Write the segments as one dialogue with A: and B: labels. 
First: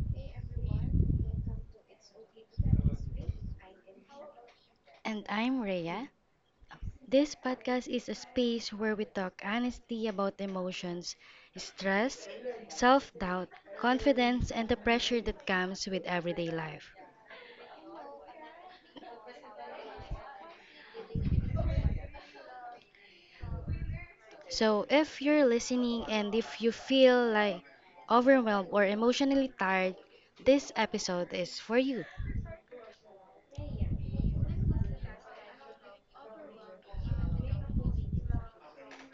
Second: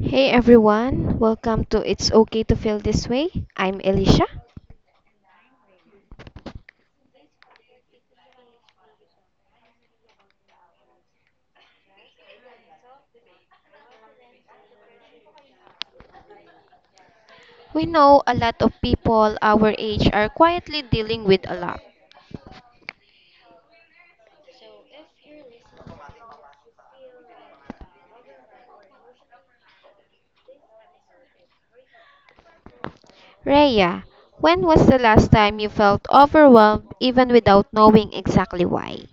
A: Hey everyone, welcome to It's Okay to Feel This Way. I'm Elisha.
B: And I'm Rhea. This podcast is a space where we talk honestly about emotions, stress, self doubt, confidence, and the pressure that comes with everyday life.
A: We know a lot of people our age are quietly dealing with a lot.
B: So, if you're listening and if you feel like overwhelmed or emotionally tired, this episode is for you.
A: Rhea, when was the last time you felt overwhelmed even without knowing exactly why?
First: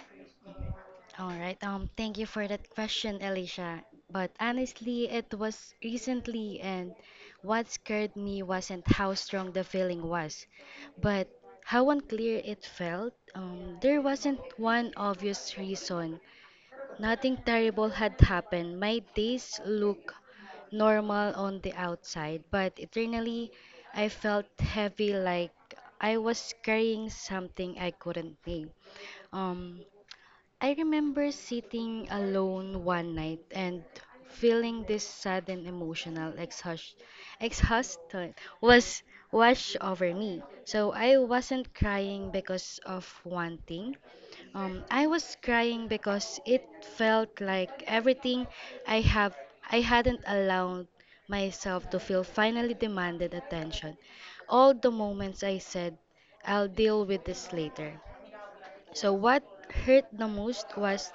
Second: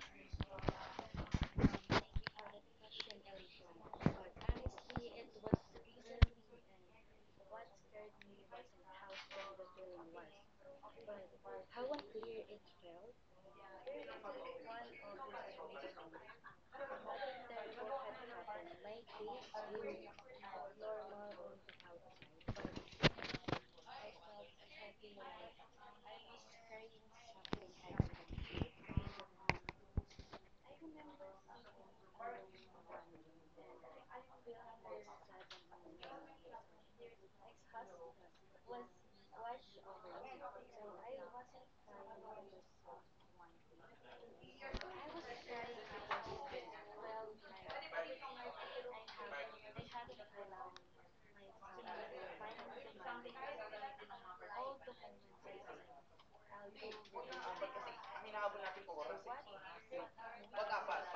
B: All right. Thank you for that question, Alicia. But honestly, it was recently, and what scared me wasn't how strong the feeling was, but how unclear it felt. There wasn't one obvious reason. Nothing terrible had happened. My days looked normal on the outside, but internally, I felt heavy, like I was carrying something I couldn't name. Um, I remember sitting alone one night and feeling this sudden emotional exhaust exhaustion was washed over me. So I wasn't crying because of one thing. I was crying because it felt like everything I have I hadn't allowed myself to feel finally demanded attention. All the moments I said I'll deal with this later, so what hurt the most was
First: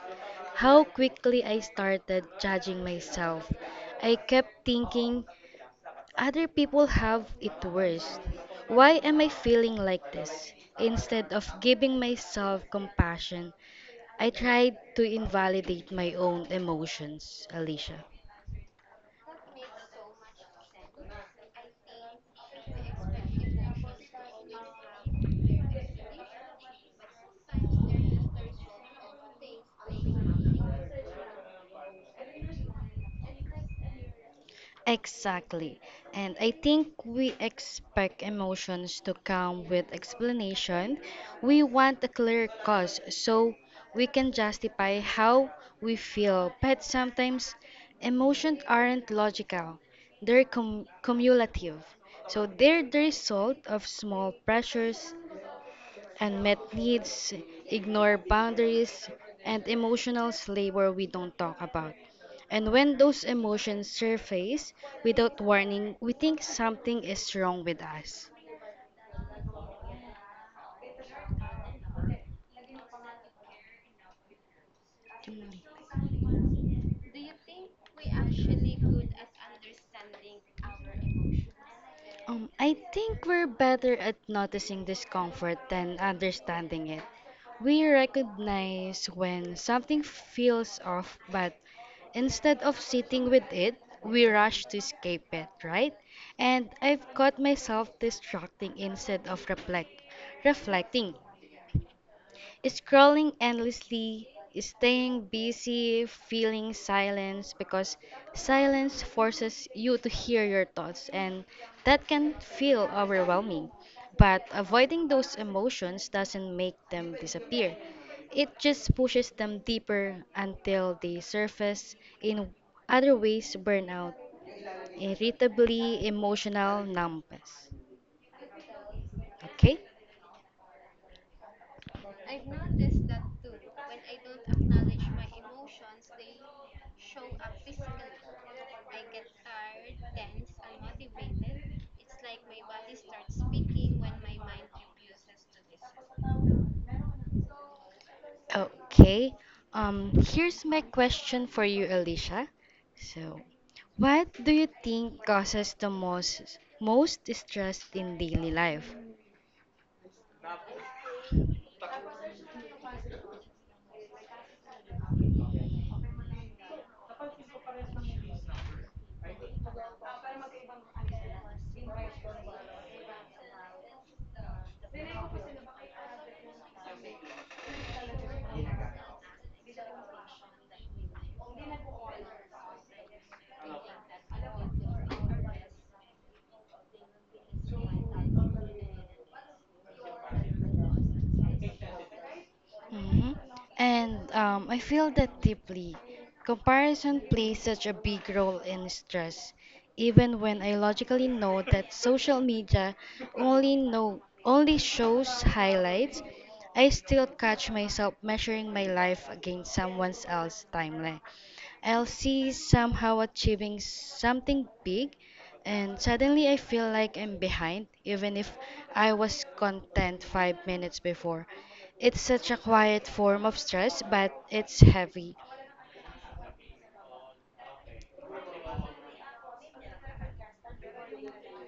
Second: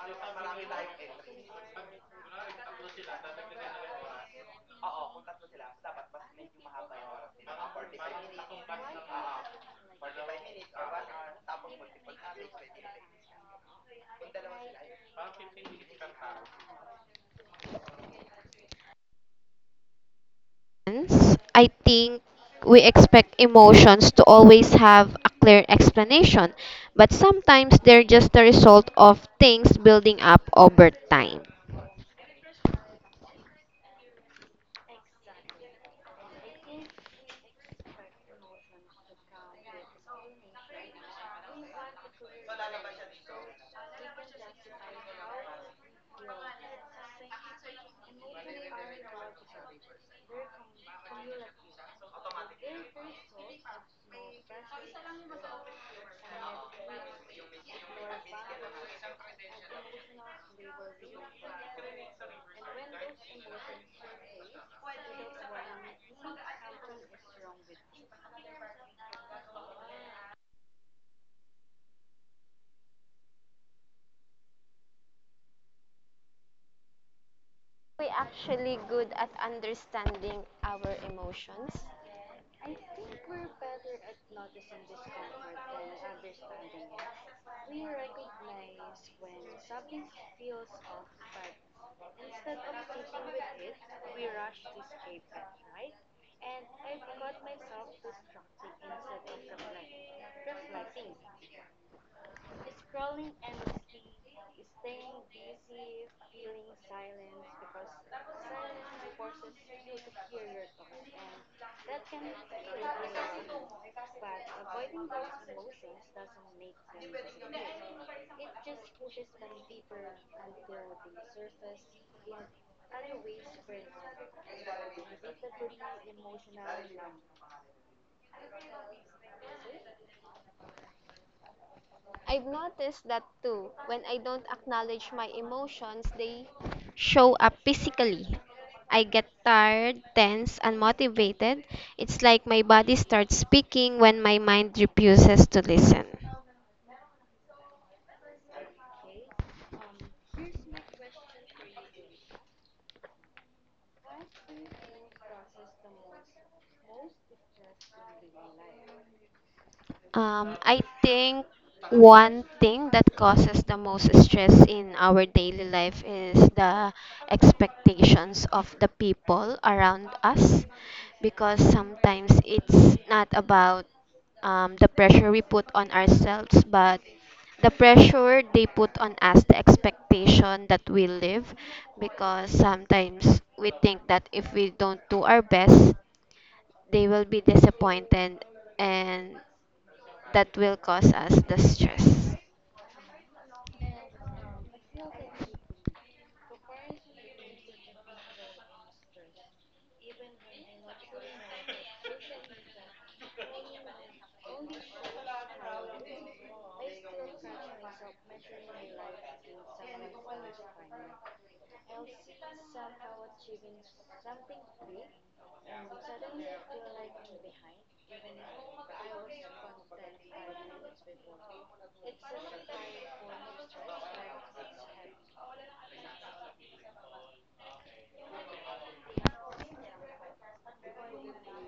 B: how quickly I started judging myself. I kept thinking, other people have it worse. Why am I feeling like this? Instead of giving myself compassion, I tried to invalidate my own emotions, Alicia.
A: Hence, I think we expect emotions to always have a clear explanation, but sometimes they're just the result of things building up over time.
B: Exactly. And I think we expect emotions to come with explanation. We want a clear cause so we can justify how we feel. But sometimes emotions aren't logical, they're cumulative. So they're the result of small pressures, unmet needs, ignore boundaries, and emotional labor we don't talk about. And when those emotions surface without warning, we think something is wrong with us. Mm.
A: We actually good at understanding our emotions.
B: I think we're better at noticing discomfort than understanding it. We recognize when something feels off, but instead of sitting with it, we rush to escape it, right? And I've caught myself distracting instead of reflecting. Scrolling endlessly, staying busy, feeling silence because silence forces you to hear your thoughts, and that can feel overwhelming. But avoiding those emotions doesn't make them disappear, it just pushes them deeper until they surface in other ways, burnout, irritability, emotional numbness. Okay?
A: I've noticed that too. When I don't acknowledge my emotions, they show up physically. I get tired, tense, unmotivated. It's like my body starts speaking when my mind refuses to listen.
B: Okay. Here's my question for you, Alicia. So, what do you think causes the most stress in daily life?
A: I think one thing that causes the most stress in our daily life is the expectations of the people around us because sometimes it's not about the pressure we put on ourselves, but the pressure they put on us, the expectation that we live, because sometimes we think that if we don't do our best, they will be disappointed and that will cause us the stress.
B: hmm And I feel that deeply. Comparison plays such a big role in stress, even when I logically know that social media only shows highlights. I still catch myself measuring my life against someone else's timeline. I'll see somehow achieving something big, and suddenly I feel like I'm behind, even if I was content 5 minutes before. It's such a quiet form of stress, but it's heavy.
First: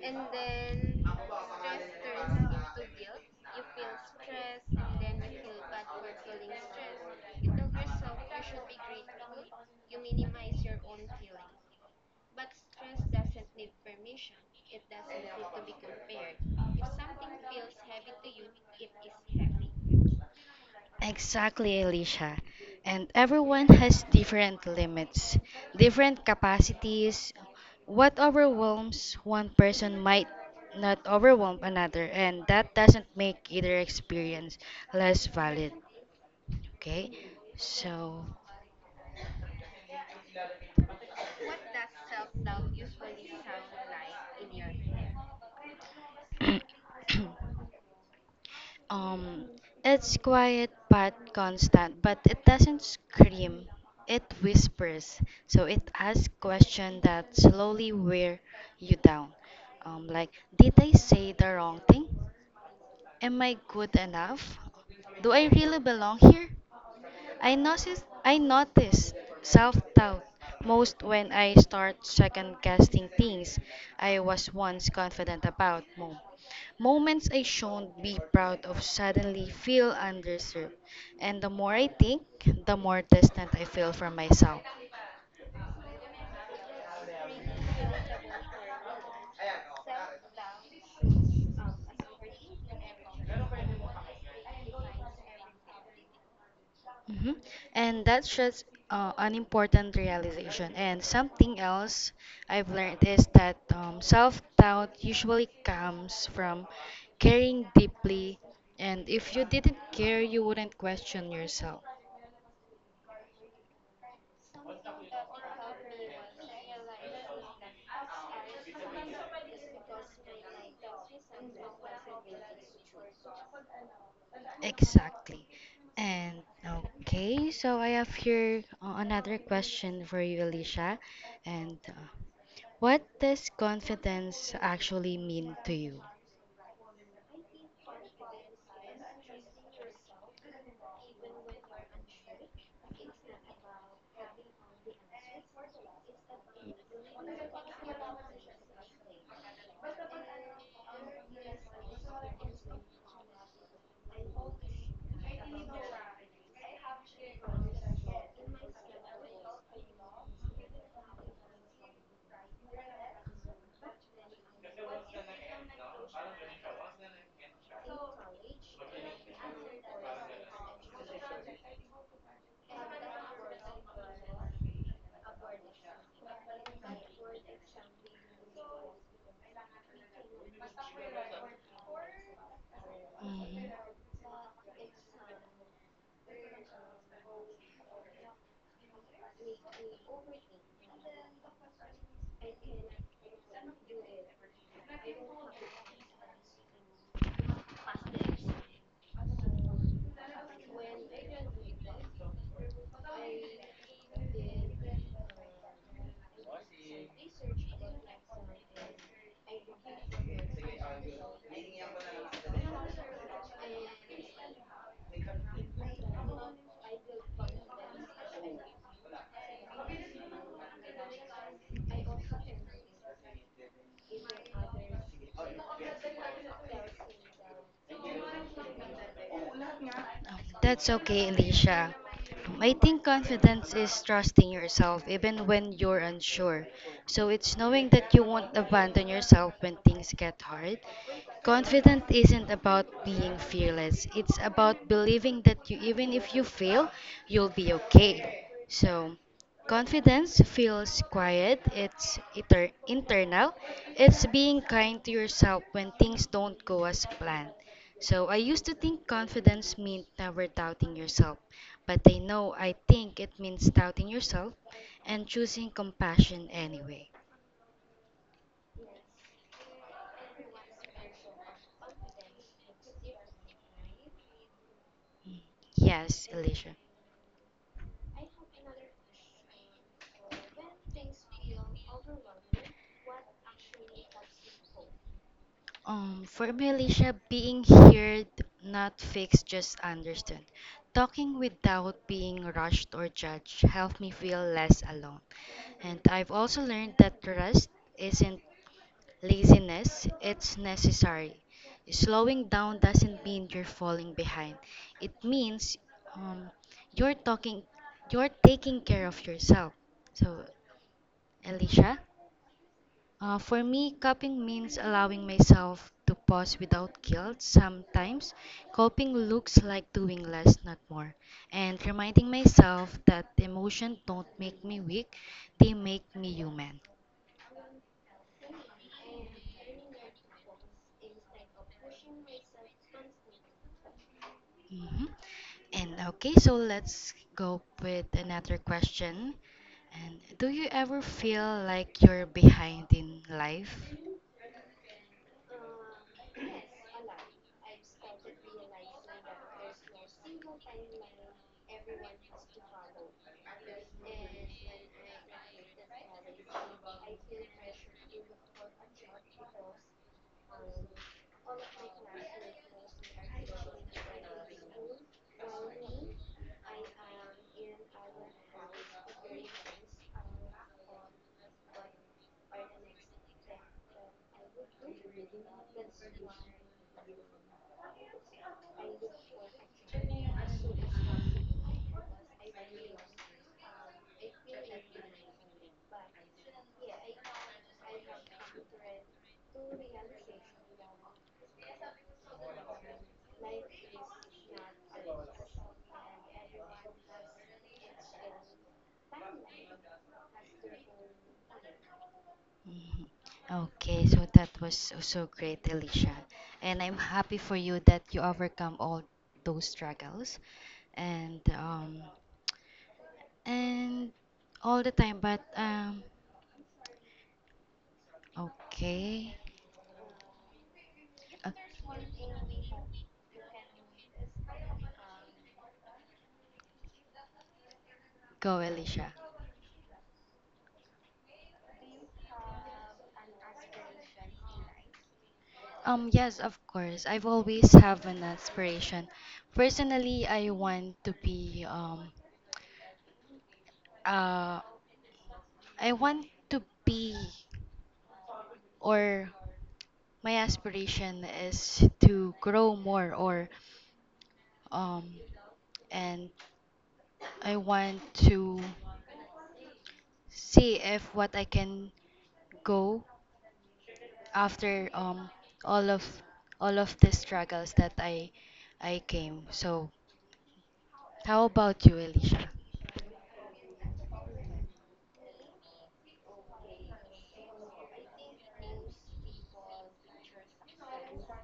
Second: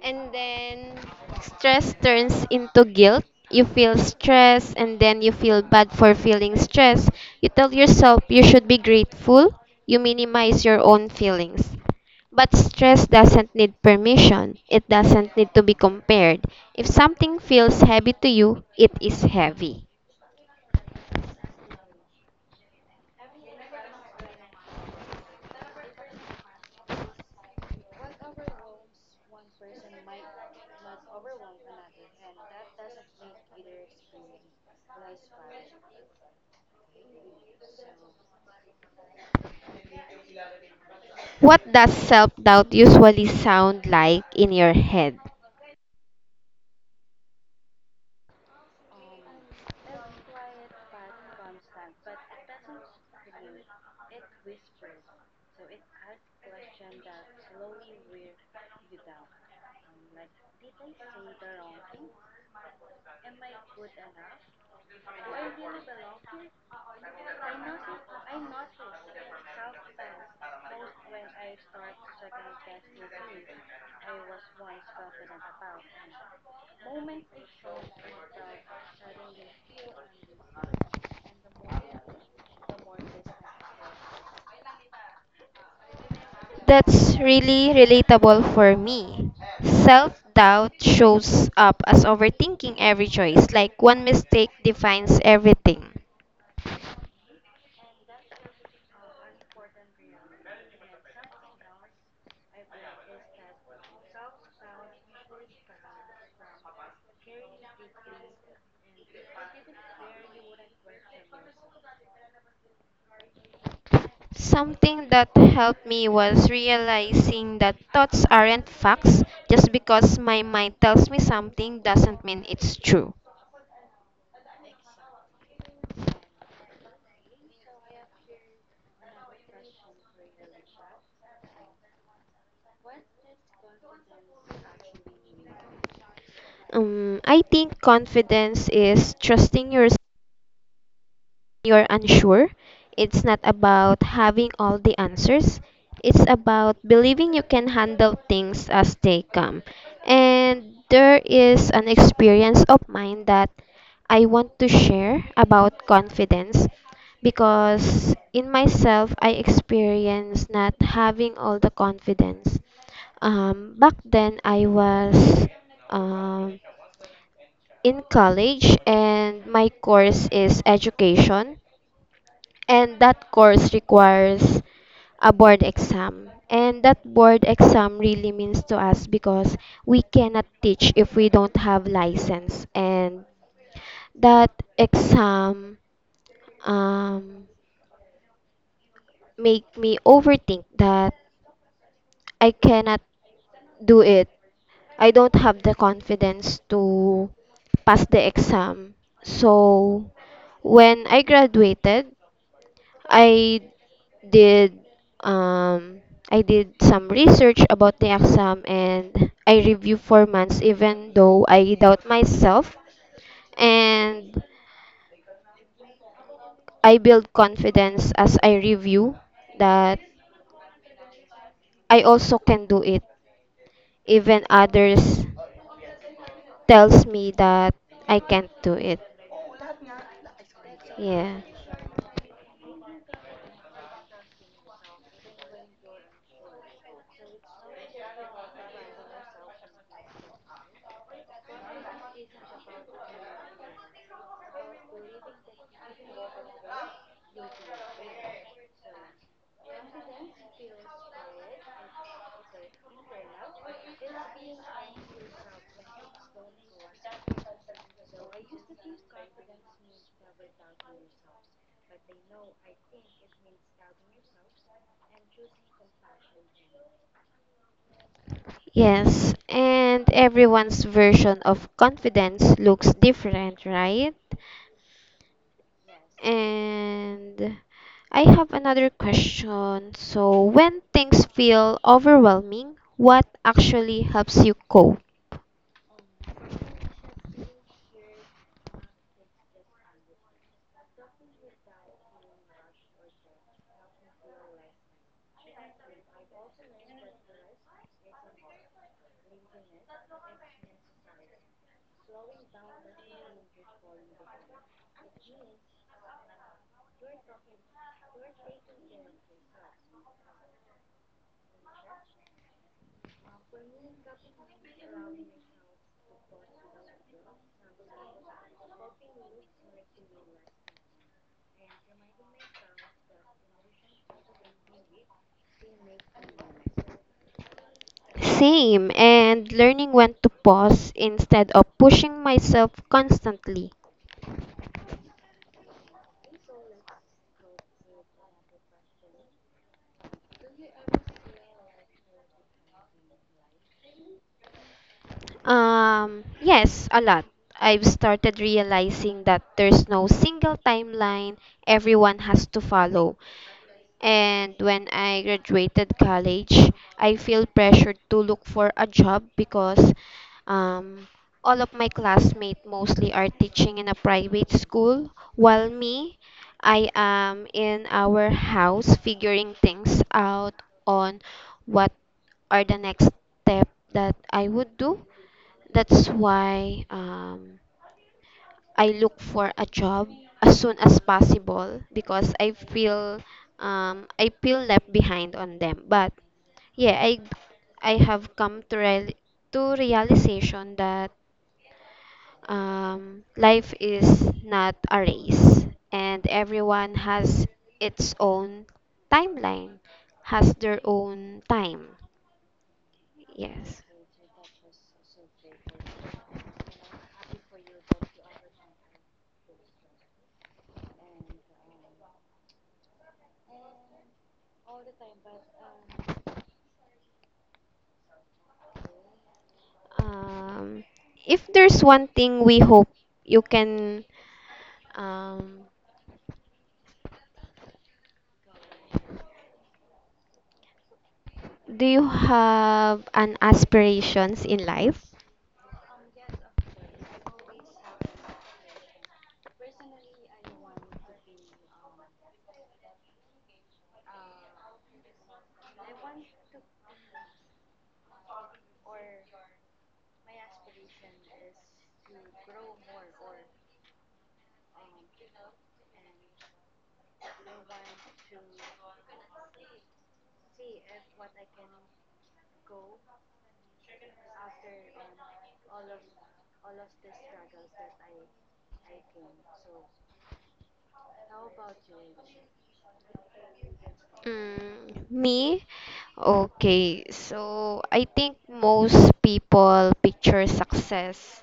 A: And then stress turns into guilt. You feel stress and then you feel bad for feeling stress. You tell yourself you should be grateful. You minimize your own feelings. But stress doesn't need permission. It doesn't need to be compared. If something feels heavy to you, it is heavy.
B: Exactly, Alicia. And everyone has different limits, different capacities. What overwhelms one person might not overwhelm another, and that doesn't make either experience less valid. Okay? So,
A: What does self doubt usually sound like in your head?
B: Um, it's quiet but constant, but it doesn't scream. It whispers, so it asks questions that slowly wear you down. Um, like, did I say the wrong thing? Am I good enough? Do I really belong here? I noticed self-doubt most when I start second-guessing things I was once confident about. Moments I shouldn't be proud of suddenly feel undeserved, and the more I think, the more distant I feel from myself.
A: That's really relatable for me. Self doubt shows up as overthinking every choice, like one mistake defines everything.
B: hmm And that's just an important realization. And something else I've learned is that self doubt usually comes from caring deeply. And if you didn't care, you wouldn't question yourself.
A: Something that helped me was realizing that thoughts aren't facts. Just because my mind tells me something doesn't mean it's true.
B: Exactly. And okay, so I have here another question for you, Alicia. And what does confidence actually mean to you?
A: I think confidence is trusting yourself you're unsure, it's not about having all the answers. It's about believing you can handle things as they come. And there is an experience of mine that I want to share about confidence because in myself I experienced not having all the confidence. Back then I was um, in college and my course is education and that course requires a board exam. And that board exam really means to us because we cannot teach if we don't have license. And
B: Mhm.
A: that exam um, make me overthink that I cannot do it. I don't have the confidence to pass the exam. So when I graduated, I did um some research about the exam and I reviewed for months even though I doubt myself and I build confidence as I review that I also can do it even others tells me that I can't do it.
B: That's okay,
A: Yeah.
B: Alicia. I think confidence is trusting yourself even when you're unsure. So it's knowing that you won't abandon yourself when things get hard. Confident isn't about being fearless. It's about believing that you even if you fail, you'll be okay. So, confidence feels quiet. It's internal. It's being kind to yourself when things don't go as planned. So I used to think confidence meant never doubting yourself, but I think it means doubting yourself and choosing compassion anyway.
A: Yes, and everyone's version of confidence looks different, right?
B: Mm. Yes, Alicia.
A: And I have another question. So, when things feel overwhelming, what actually helps you cope?
B: For me, Alicia, being heard, not fixed, just understood. Talking without being rushed or judged helped me feel less alone. And I've also learned that rest isn't laziness, it's necessary. Slowing down doesn't mean you're falling behind. It means um, you're talking, you're taking care of yourself. So, Alicia, for me, coping means allowing myself to pause without guilt. Sometimes, coping looks like doing less, not more, and reminding myself that emotions don't make me weak; they make me human.
A: Same, and learning when to pause instead of pushing myself constantly.
B: Mhm. And okay, so let's go with another question. And do you ever feel like you're behind in life?
A: Yes, a lot. I've started realizing that there's no single timeline everyone has to follow. And when I graduated college, I feel pressured to look for a job because um, all of my classmates mostly are teaching in a private school, while me, I am in our house figuring things out on what are the next step that I would do. That's why I look for a job as soon as possible because I feel left behind on them. But yeah, I have come to to realization that life is not a race and everyone has its own timeline, has their own time.
B: Mhm.
A: Yes.
B: Okay, so that was so great, Alicia. And I'm happy for you that you overcome all those struggles. And And all the time, but okay.
A: Um, if there's one thing we hope you can, um,
B: Go, Alicia.
A: do you have an aspirations in life?
B: Yes, of course. I've always have an aspiration. Personally, I want to be uh, I want to be or my aspiration is to grow more or um, and I want to see if what I can go after all of all of the struggles that I came. So how about you, Alicia?
A: Mm, me? Okay, so I think most people picture success,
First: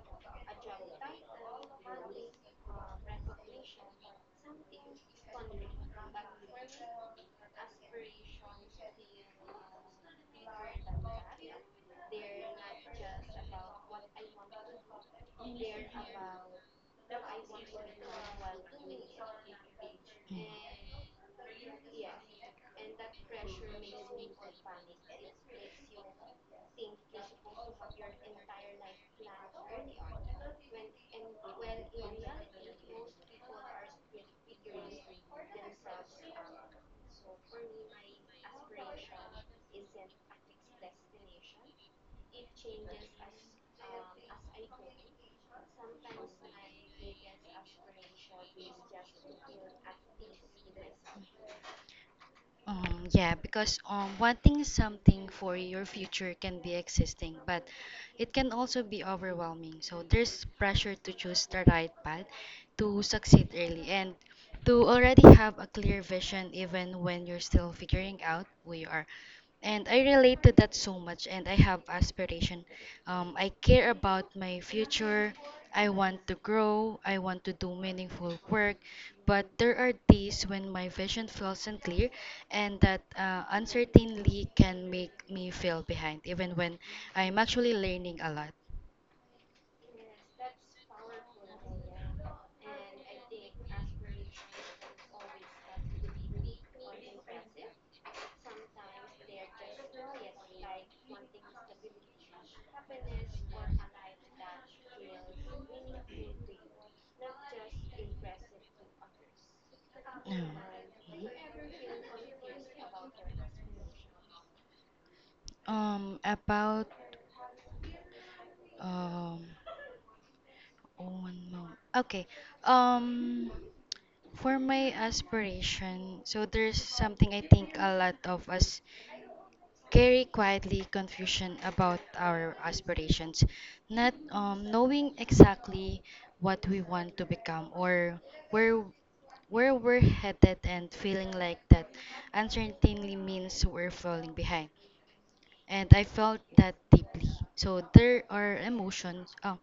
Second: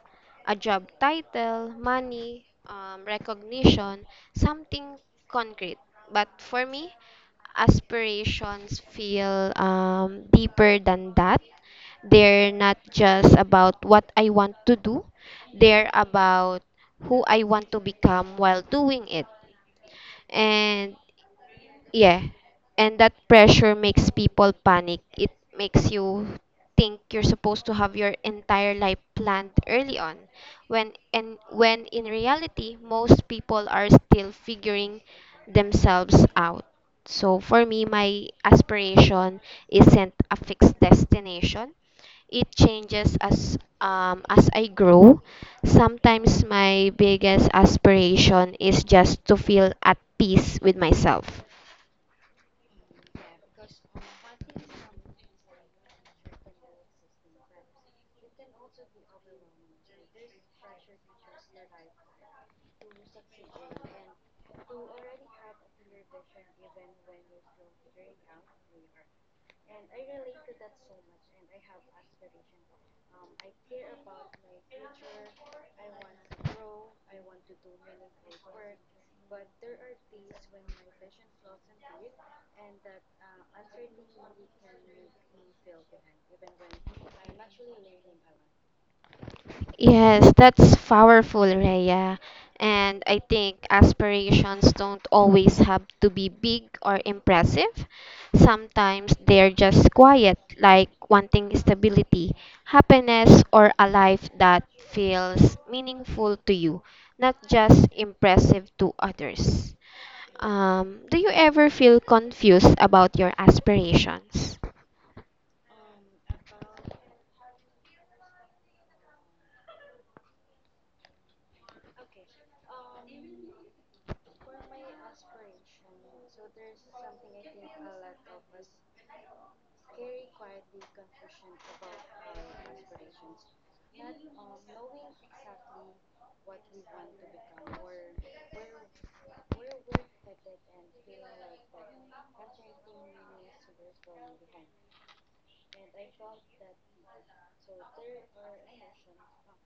A: a job title, money, recognition, something concrete. But for me, aspirations feel deeper than that. They're not just about what I want to do, they're about who I want to become while doing it. And
B: Mm.
A: yeah. And that pressure makes people panic. It makes you think you're supposed to have your entire life planned early on when in reality most people are still figuring themselves out. So for me my aspiration isn't a fixed destination. It changes as I grow. Sometimes my biggest aspiration is just to feel at peace with myself.
B: Yeah, because wanting something for your future can be existing, but it can also be overwhelming. So there's pressure to choose the right path to succeed early and to already have a clear vision even when you're still figuring out who you are. And I relate to that so much, and I have aspiration. I care about my future. I want to grow. I want to do meaningful work. But there are days when my vision feels unclear, and that uncertainty can make me feel behind, even when I'm actually learning a lot.
A: Yes, that's powerful, Rhea. And I think aspirations don't always have to be big or impressive. Sometimes they're just quiet, like wanting stability, happiness, or a life that feels meaningful to you, not just impressive to others.
B: Mm.
A: Do you ever feel confused about your aspirations?
B: About um, oh, one moment. Okay. Um, for my aspiration, so there's something I think a lot of us carry quietly, confusion about our aspirations, not knowing exactly what we want to become or where where we're headed and feeling like that uncertainty means we're falling behind, and I felt that deeply. So there are emotions.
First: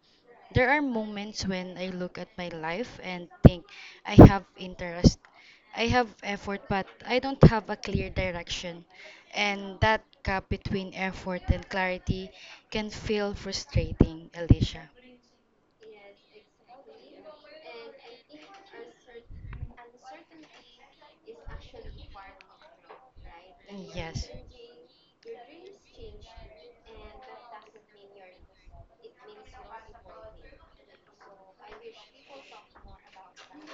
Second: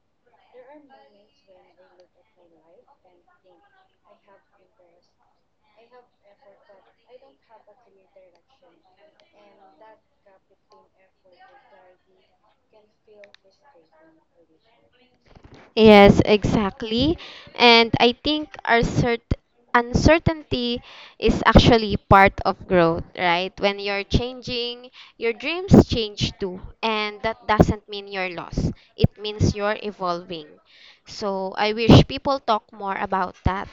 B: There are moments when I look at my life and think I have interest, I have effort, but I don't have a clear direction, and that gap between effort and clarity can feel frustrating, Alicia.
A: Yes, exactly. And I think our cert uncertainty is actually part of growth, right? When you're changing, your dreams change too. And that doesn't mean you're lost. It means you're evolving. So I wish people talk more about that,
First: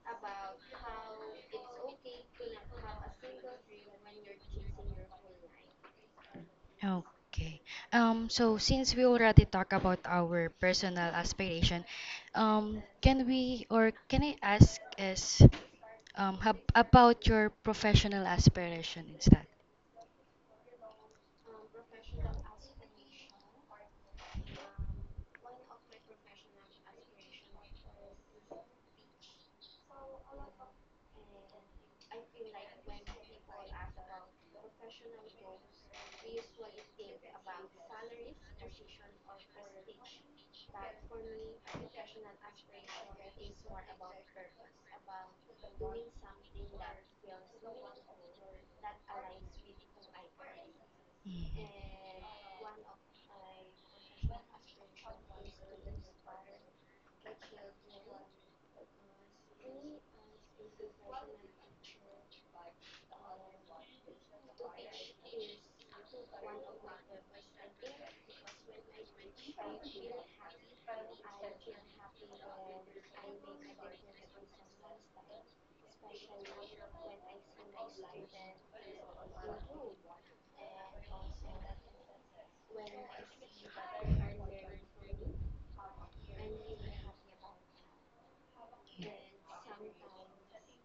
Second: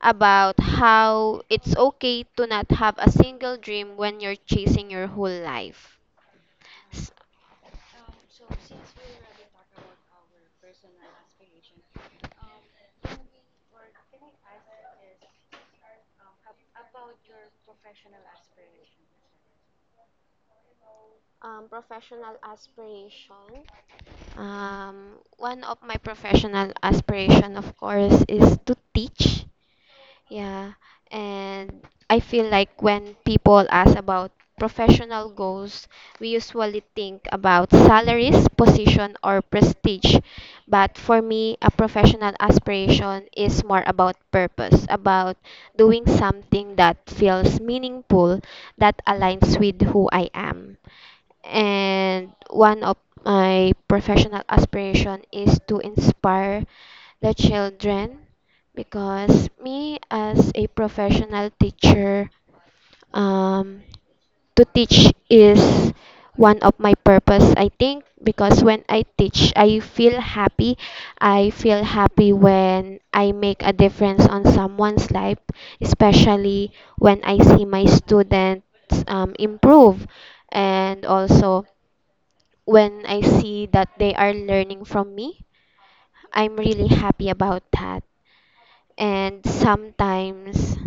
A: about how it's okay to not have a single dream when you're chasing your whole life. S-
B: Okay. So since we already talked about our personal aspiration, can we, or can I ask, is about your professional aspiration instead?
A: Professional aspiration. One of my professional aspiration, of course, is to teach. Yeah, and I feel like when people ask about professional goals, we usually think about salaries, position, or prestige. But for me, a professional aspiration is more about purpose, about doing something that feels meaningful, that aligns with who I am.
B: Mm.
A: And one of my professional aspiration is to inspire the children because me as a professional teacher, um, to teach is one of my purpose I think because when I teach I feel happy. I feel happy when I make a difference on someone's life, especially when I see my students improve, and also when I see that they are learning from me I'm really happy about that. And sometimes,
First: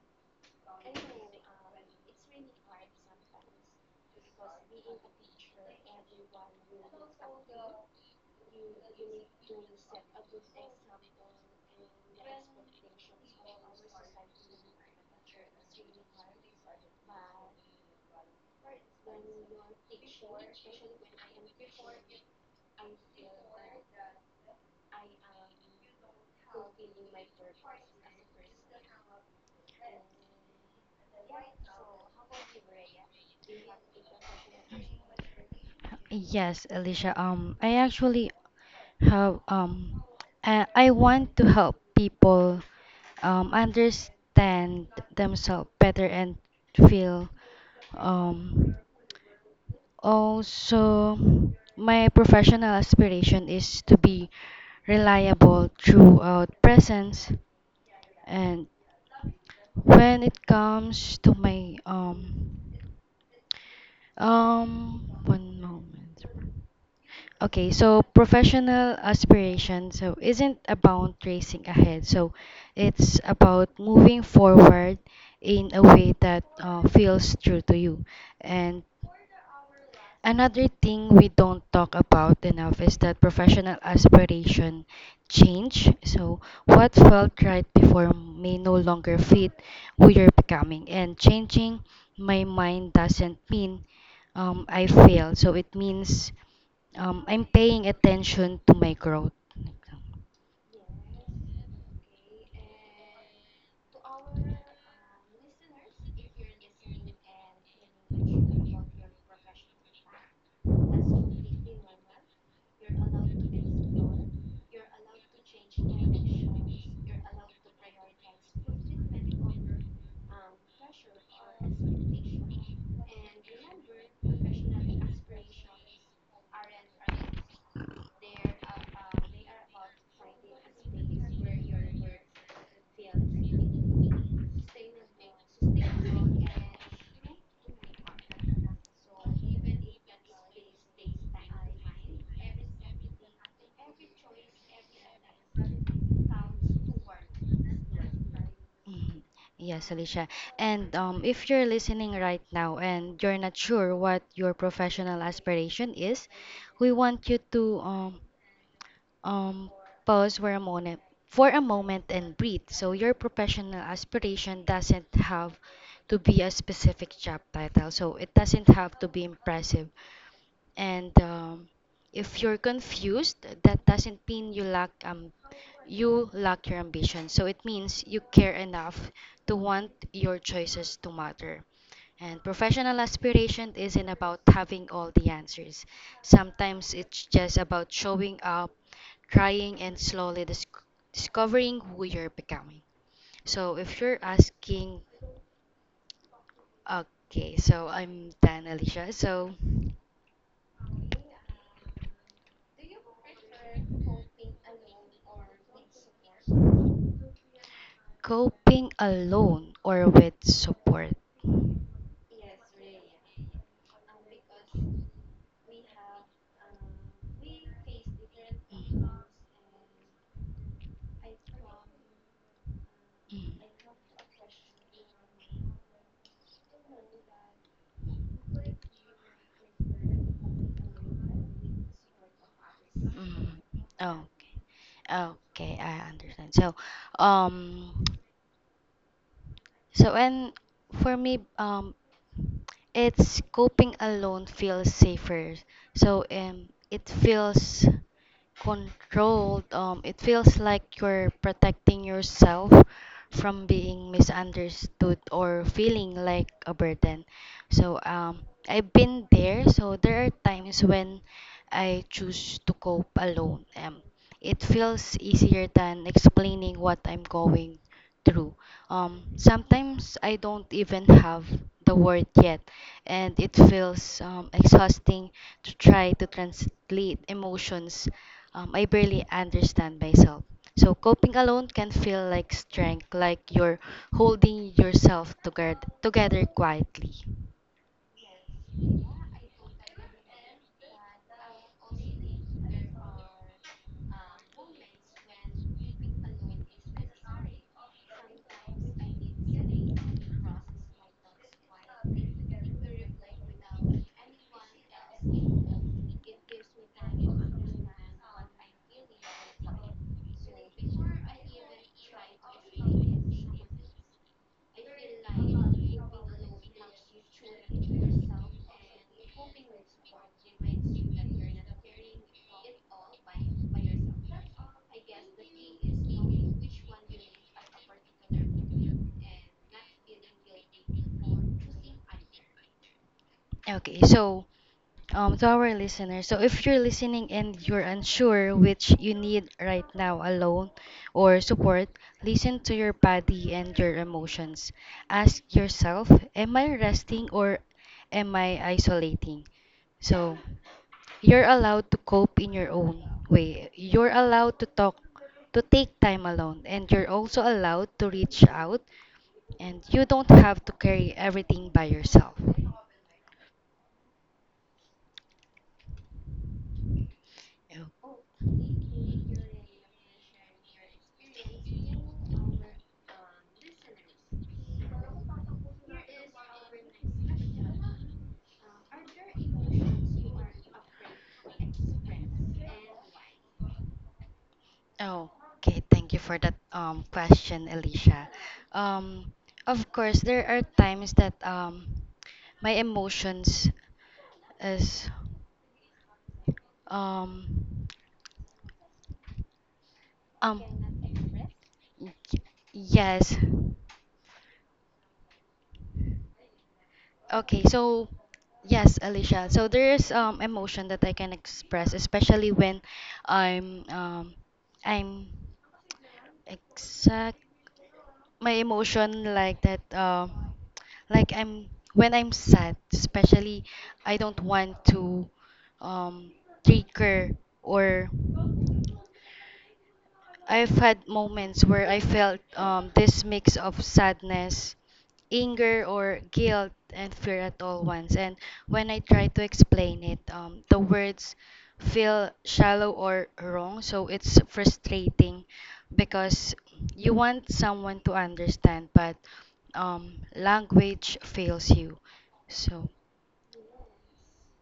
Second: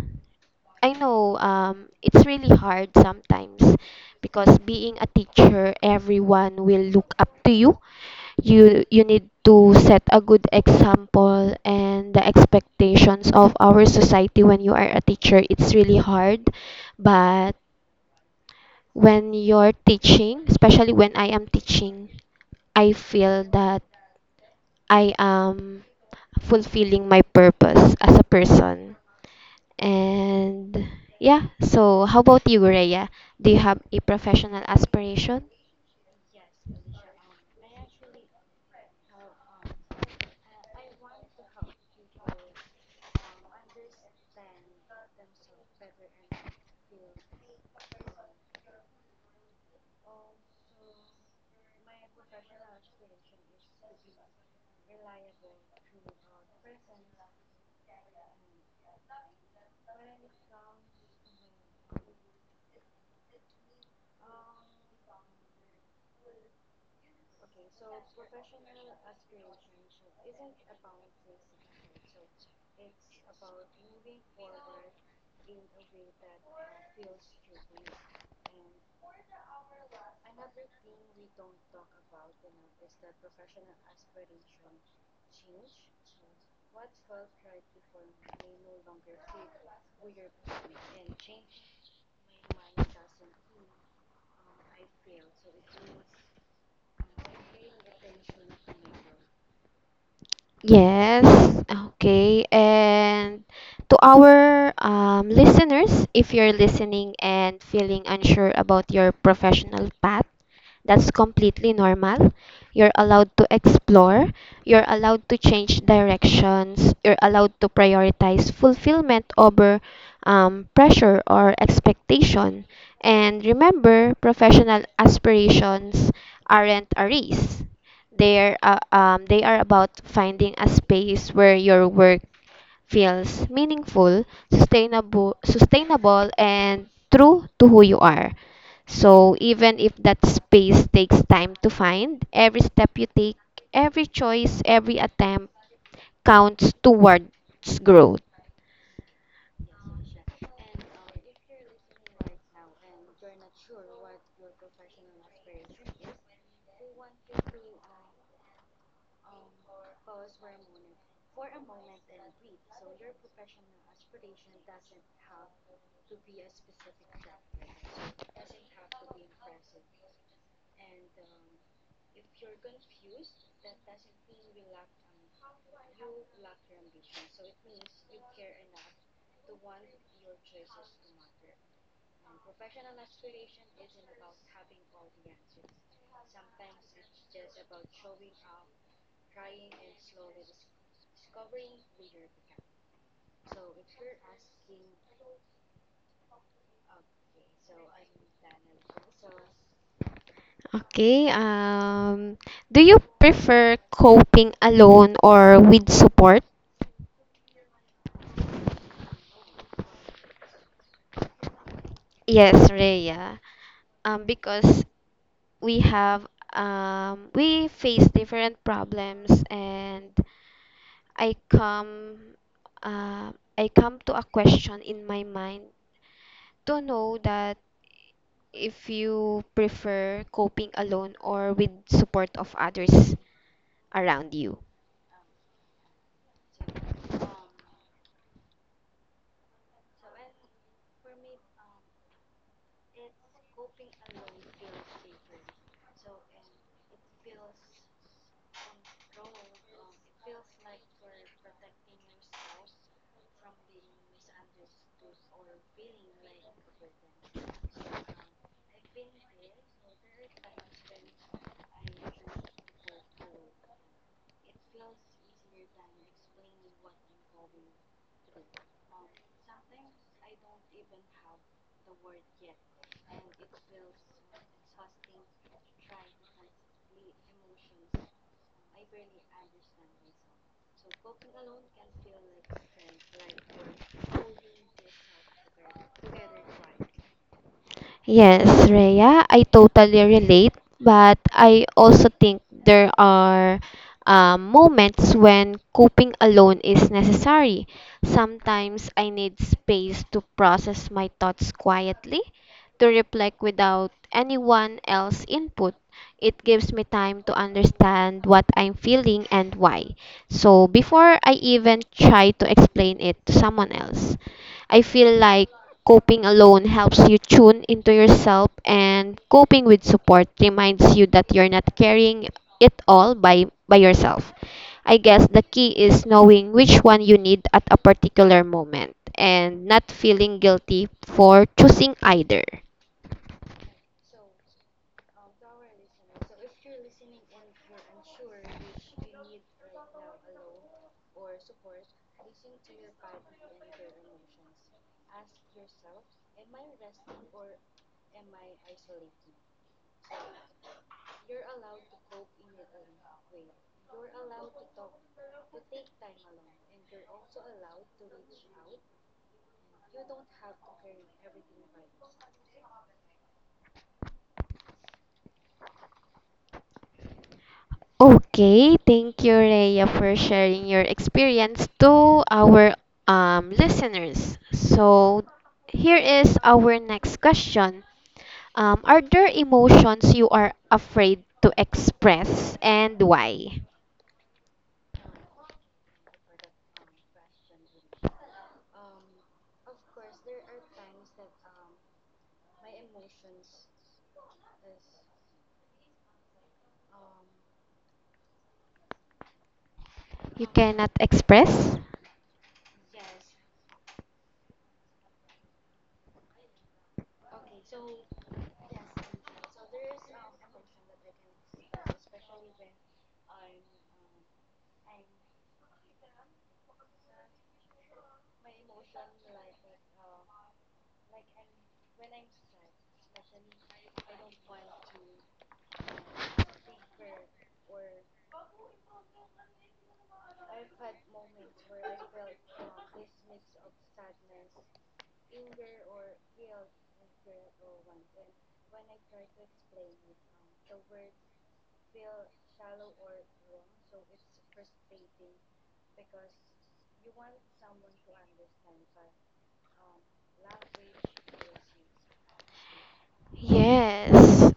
A: I know it's really hard sometimes because being a teacher, everyone will look up to you. You need to set a good example, and the expectations of our society when you are a teacher, it's really hard. But when you're teaching, especially when I am teaching, I feel that I am fulfilling my purpose as a person. And yeah, so how about you, Rhea? Do you have a professional aspiration?
B: Yes, Alicia. I actually have I want to help people understand themselves better and feel um also, my professional aspiration is to be reliable throughout presence and when it comes to my one moment. Okay, so professional aspiration so isn't about racing ahead. So it's about moving forward in a way that feels true to you and another thing we don't talk about enough is that professional aspiration change. So what felt right before may no longer fit who you're becoming. And changing my mind doesn't mean I fail. So it means I'm paying attention to my growth.
A: Yes, okay. And to our listeners, if you're listening and feeling unsure about your professional path, that's completely normal. You're allowed to explore, you're allowed to change directions, you're allowed to prioritize fulfillment over pressure or expectation. And remember, professional aspirations aren't a race. They're, they are about finding a space where your work feels meaningful, sustainable and true to who you are. So even if that space takes time to find, every step you take, every choice, every attempt counts towards growth.
B: Mhm. Yes, Alicia. And if you're listening right now and you're not sure what your professional aspiration is, we want you to Um, pause for a moment and breathe. So your professional aspiration doesn't have to be a specific job title. So it doesn't have to be impressive. And if you're confused, that doesn't mean you lack your ambition. So it means you care enough to want your choices to matter. And professional aspiration isn't about having all the answers. Sometimes it's just about showing up, trying, and slowly discovering who you're becoming. So if you're asking, okay, so I'm done, Alicia. So.
A: Okay, do you prefer coping alone or with support?
B: Coping alone or with support?
A: Yes, Rhea. Because we have we face different problems and I come uh, I come to a question in my mind to know that if you prefer coping alone
B: Mm.
A: or with
B: mm,
A: support of others
B: Mm.
A: around
B: Okay.
A: you.
B: Okay, I understand. So, um, so, and for me, it's coping alone feels safer. So, it feels controlled. It feels like you're protecting yourself from being misunderstood or feeling like a burden. So, I've been there. So, there are times when I choose to cope alone. It feels easier than explaining what I'm going. True. Sometimes I don't even have the word yet, and it feels exhausting to try to translate emotions I barely understand myself. So coping alone can feel like strength, like you're holding yourself together, together quietly.
A: Yes, Rhea, I totally relate, but I also think there are moments when coping alone is necessary. Sometimes I need space to process my thoughts quietly, to reflect without anyone else input. It gives me time to understand what I'm feeling and why. So before I even try to explain it to someone else. I feel like coping alone helps you tune into yourself, and coping with support reminds you that you're not carrying it all by yourself. I guess the key is knowing which one you need at a particular moment and not feeling guilty for choosing either.
B: Okay, so to our listeners. So if you're listening and you're unsure which you need right now, alone or support, listen to your body and your emotions. Ask yourself, am I resting or am I isolating? So you're allowed to cope in your own way. You're allowed to talk, to take time alone, and you're also allowed to reach out and you don't have to carry everything by yourself.
A: Okay, thank you, Rhea, for sharing your experience to our listeners. So, here is our next question. Are there emotions you are afraid to express and why?
B: Oh, okay. Thank you for that question, Alicia. Um, of course, there are times that my emotions is um
A: You
B: um
A: cannot express?
B: y- yes. Okay, so yes, Alicia. So there's emotion that I can express, especially when I'm um I'm exact my emotion like that like I'm when I'm sad, especially I don't want to um trigger or I've had moments where I felt this mix of sadness, anger, or guilt and fear at all once. And when I try to explain it, the words feel shallow or wrong. So it's frustrating because you want someone to understand, but language fails you. So,
A: Yes.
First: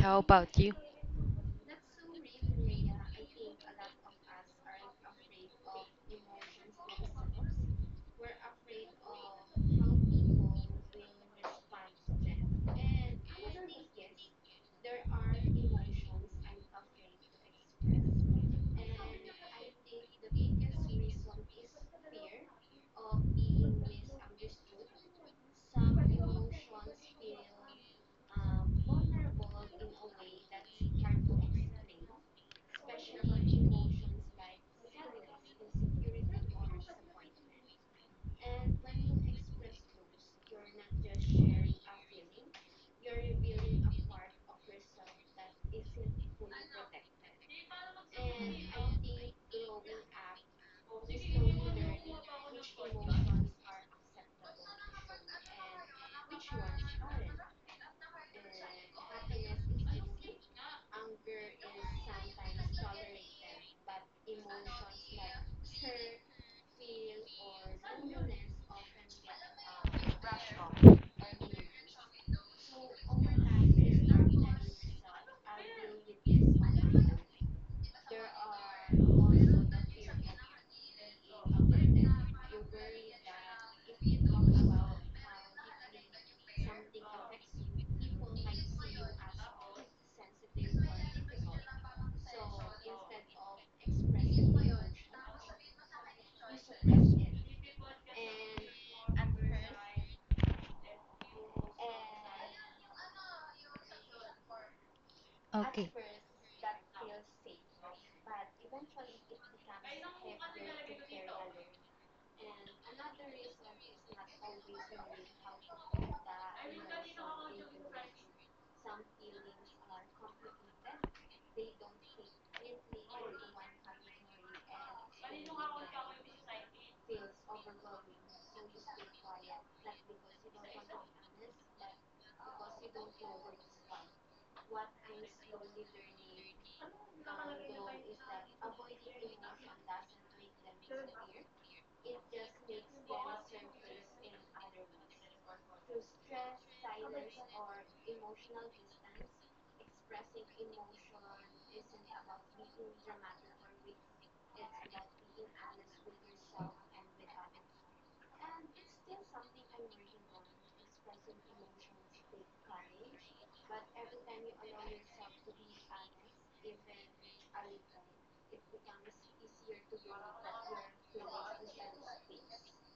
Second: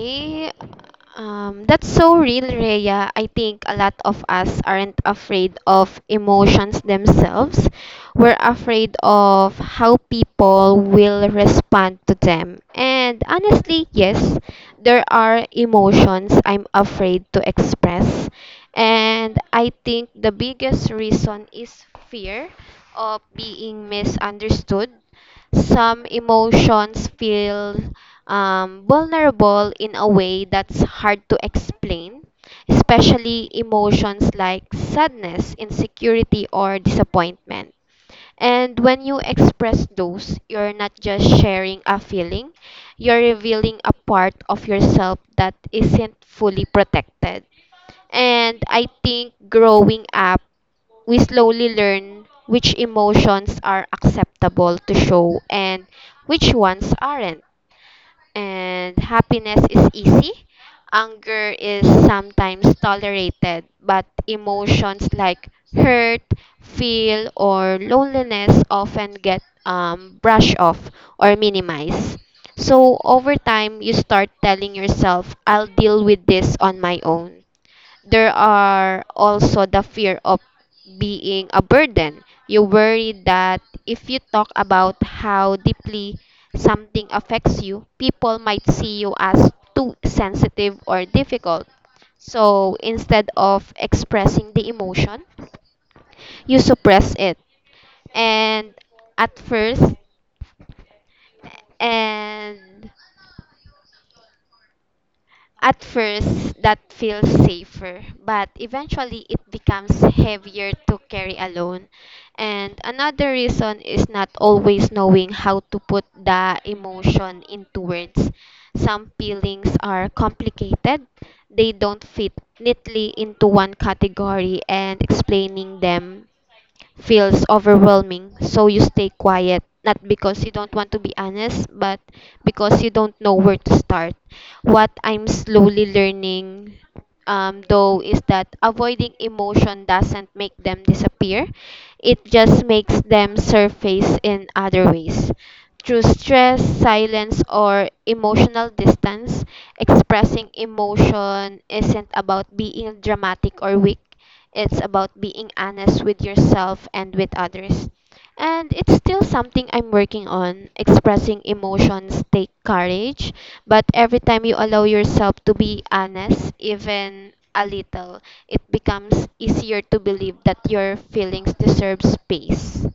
B: how about you?
A: That's so real, Rhea. I think a lot of us aren't afraid of emotions themselves. We're afraid of how people will respond to them. And honestly, yes, there are emotions I'm afraid to express. And I think the biggest reason is fear of being misunderstood. Some emotions feel vulnerable in a way that's hard to explain, especially emotions like sadness, insecurity, or disappointment. And when you express those, you're not just sharing a feeling, you're revealing a part of yourself that isn't fully protected. And I think growing up, we slowly learn which emotions are acceptable to show and which ones aren't, and happiness is easy. Anger is sometimes tolerated, but emotions like hurt, feel, or loneliness often get brushed off or minimized. So over time, you start telling yourself, I'll deal with this on my own. There are also the fear of being a burden. You worry that if you talk about how deeply something affects you, people might see you as too sensitive or difficult. So instead of expressing the emotion, you suppress it. And at first, and At
B: Okay.
A: first, that feels safer, but eventually it becomes heavier to carry alone. And another reason is not always knowing how to put the emotion into words. Some feelings are complicated, they don't fit neatly into one category, and explaining them feels overwhelming, so you stay quiet, not because you don't want to be honest, but because you don't know where to start. What I'm slowly learning, though, is that avoiding emotion doesn't make them disappear, it just makes them surface in other ways. Through stress, silence, or emotional distance, expressing emotion isn't about being dramatic or weak. It's about being honest with yourself and with others. And it's still something I'm working on. Expressing emotions take courage, but every time you allow yourself to be honest, even a little, it becomes easier to believe that your feelings deserve space.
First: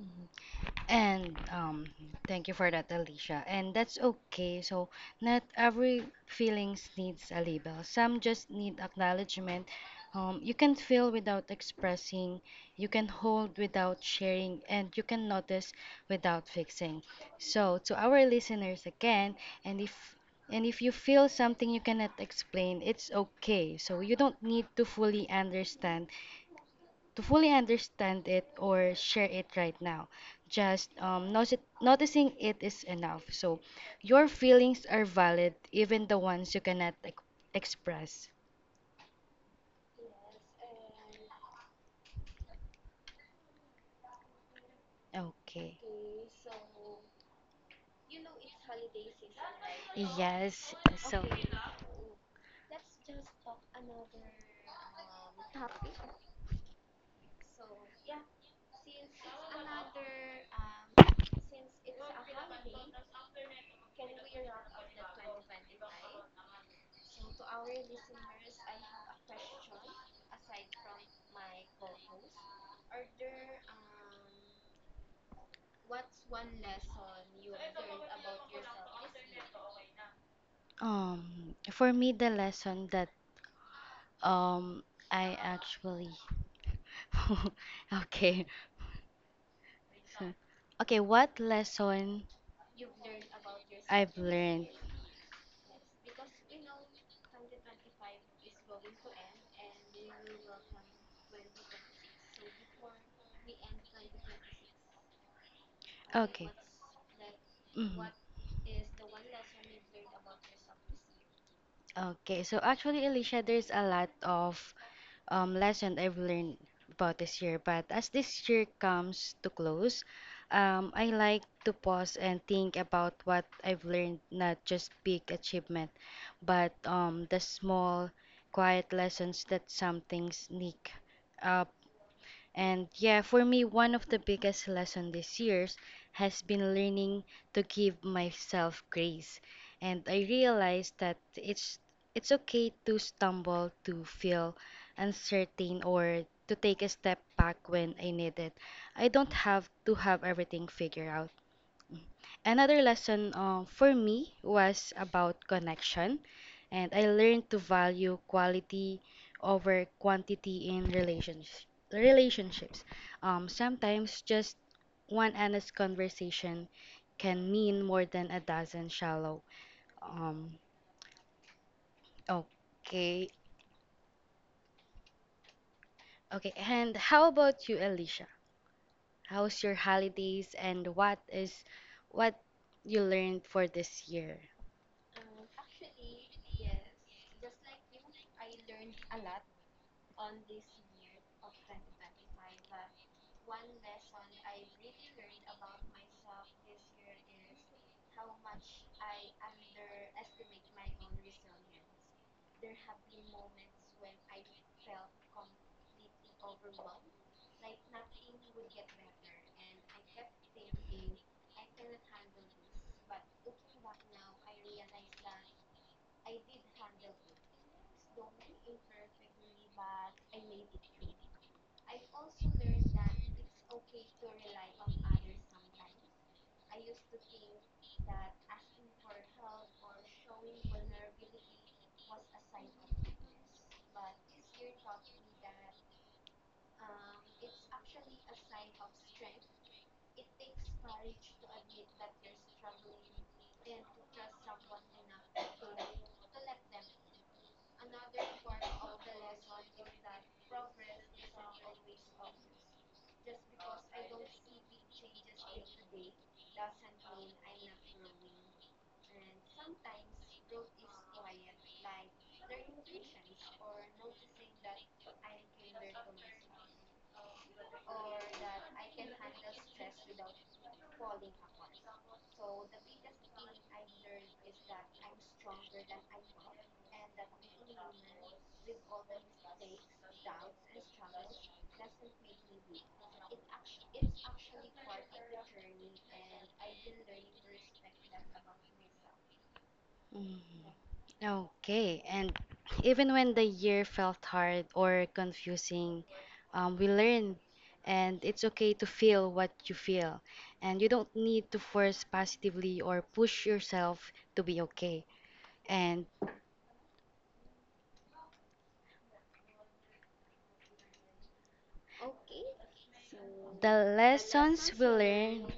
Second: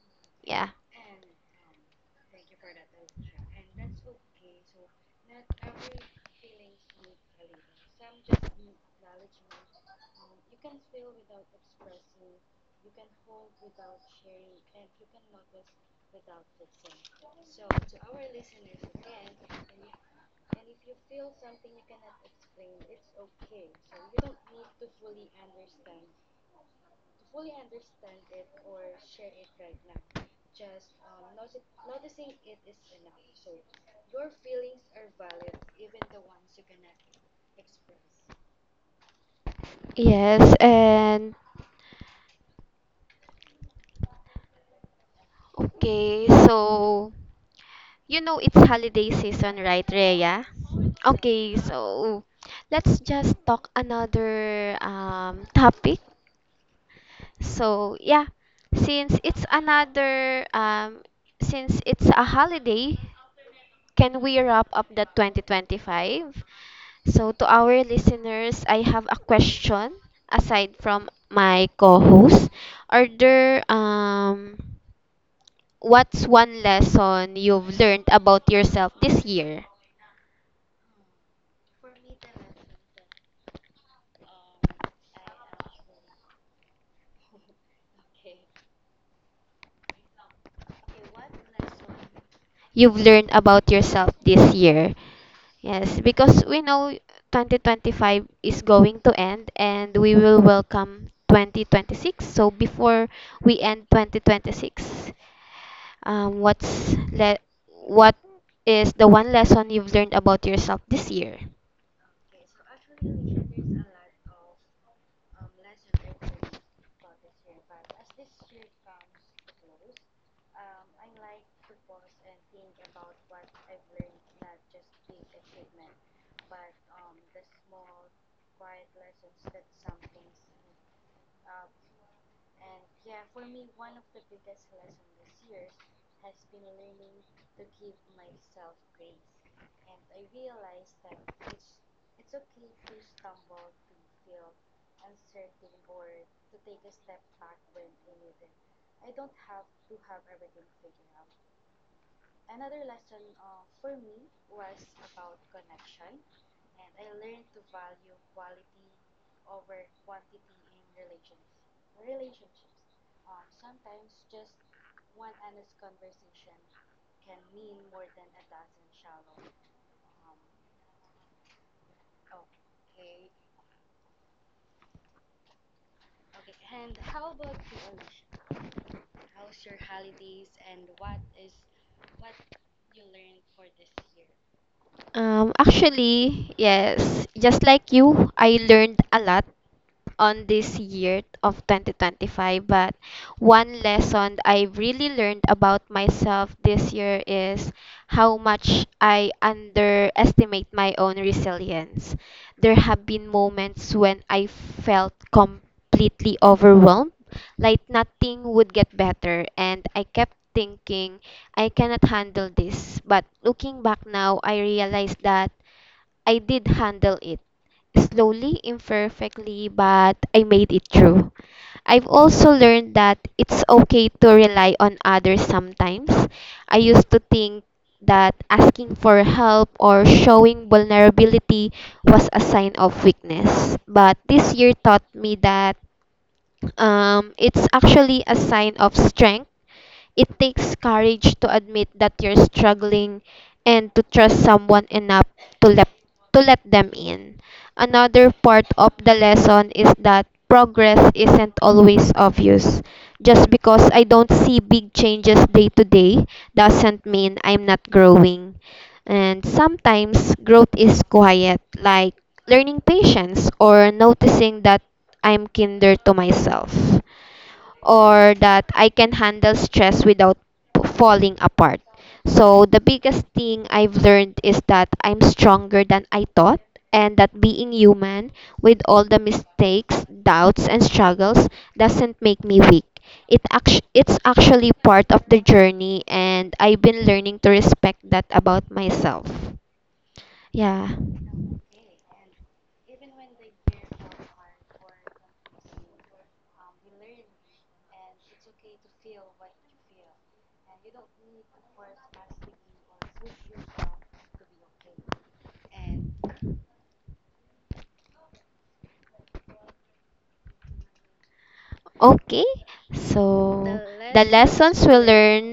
B: Mhm.
A: Yeah.
B: And thank you for that, Alicia. And that's okay. So not every feelings needs a label. Some just need acknowledgement. You can feel without expressing. You can hold without sharing, and you can notice without fixing. So to our listeners again, and if and if you feel something you cannot explain, it's okay. So you don't need to fully understand it or share it right now. Just noticing it is enough. So your feelings are valid, even the ones you cannot ex- express.
A: Yes, and
B: Okay.
A: okay, so you know it's holiday season, right, Rhea?
B: Yes, so
A: Okay, so let's just talk another topic. So yeah, since it's another um, since it's a holiday, can we wrap up the 2025? So to our listeners, I have a question aside from my co-host. Are there What's one lesson you've learned about yourself this year?
B: For me, the lesson that um I actually okay. So, okay, what lesson
A: You've learned about yourself
B: I've
A: this
B: learned?
A: year. Yes, because we know 2025 is going to end and we will welcome 2026. So before we end 2026, um,
B: Okay.
A: what's le-
B: Mhm.
A: what is the one lesson you've learned about yourself this year?
B: Okay, so actually, Alicia, there's a lot of lesson I've learned about this year, but as this year comes to close, I like to pause and think about what I've learned, not just big achievement, but the small, quiet lessons that some things sneak up. And yeah, for me, one of the biggest lessons this year's has been learning to give myself grace. And I realized that it's okay to stumble, to feel uncertain, or to take a step back when I need it. I don't have to have everything figured out. Another lesson for me was about connection, and I learned to value quality over quantity in relationships. Sometimes just one honest conversation can mean more than a dozen shallow. Um, okay, okay. And how about you, Alicia? How's your holidays, and what is what you learned for this year?
A: Actually, yes, just like you, I learned a lot on this year of 2025, but one lesson I really learned about myself this year is how much I underestimate my own resilience. There have been moments when I felt completely overwhelmed, like nothing would get better, and I kept thinking I cannot handle this. But looking back now, I realized that I did handle it. Slowly, imperfectly, but I made it through. I've also learned that it's okay to rely on others sometimes. I used to think that asking for help or showing vulnerability was a sign of weakness. But this year taught me that it's actually a sign of strength, it takes courage to admit that you're struggling and to trust someone enough to let, to let them in. Another part of the lesson is that progress isn't always obvious. Just because I don't see big changes day to day doesn't mean I'm not growing. And sometimes growth is quiet, like learning patience or noticing that I'm kinder to myself or that I can handle stress without falling apart. So, the biggest thing I've learned is that I'm stronger than I thought, and that being human, with all the mistakes, doubts, and struggles, doesn't make me weak. It's actually part of the journey, and I've been learning to respect that about myself.
B: Mhm.
A: Yeah.
B: Okay, and even when the year felt hard or confusing, we learn, and it's okay to feel what you feel, and you don't need to force positively or push yourself to be okay. And
A: Okay, so
B: the
A: the the
B: lessons we
A: lessons we learn
B: learn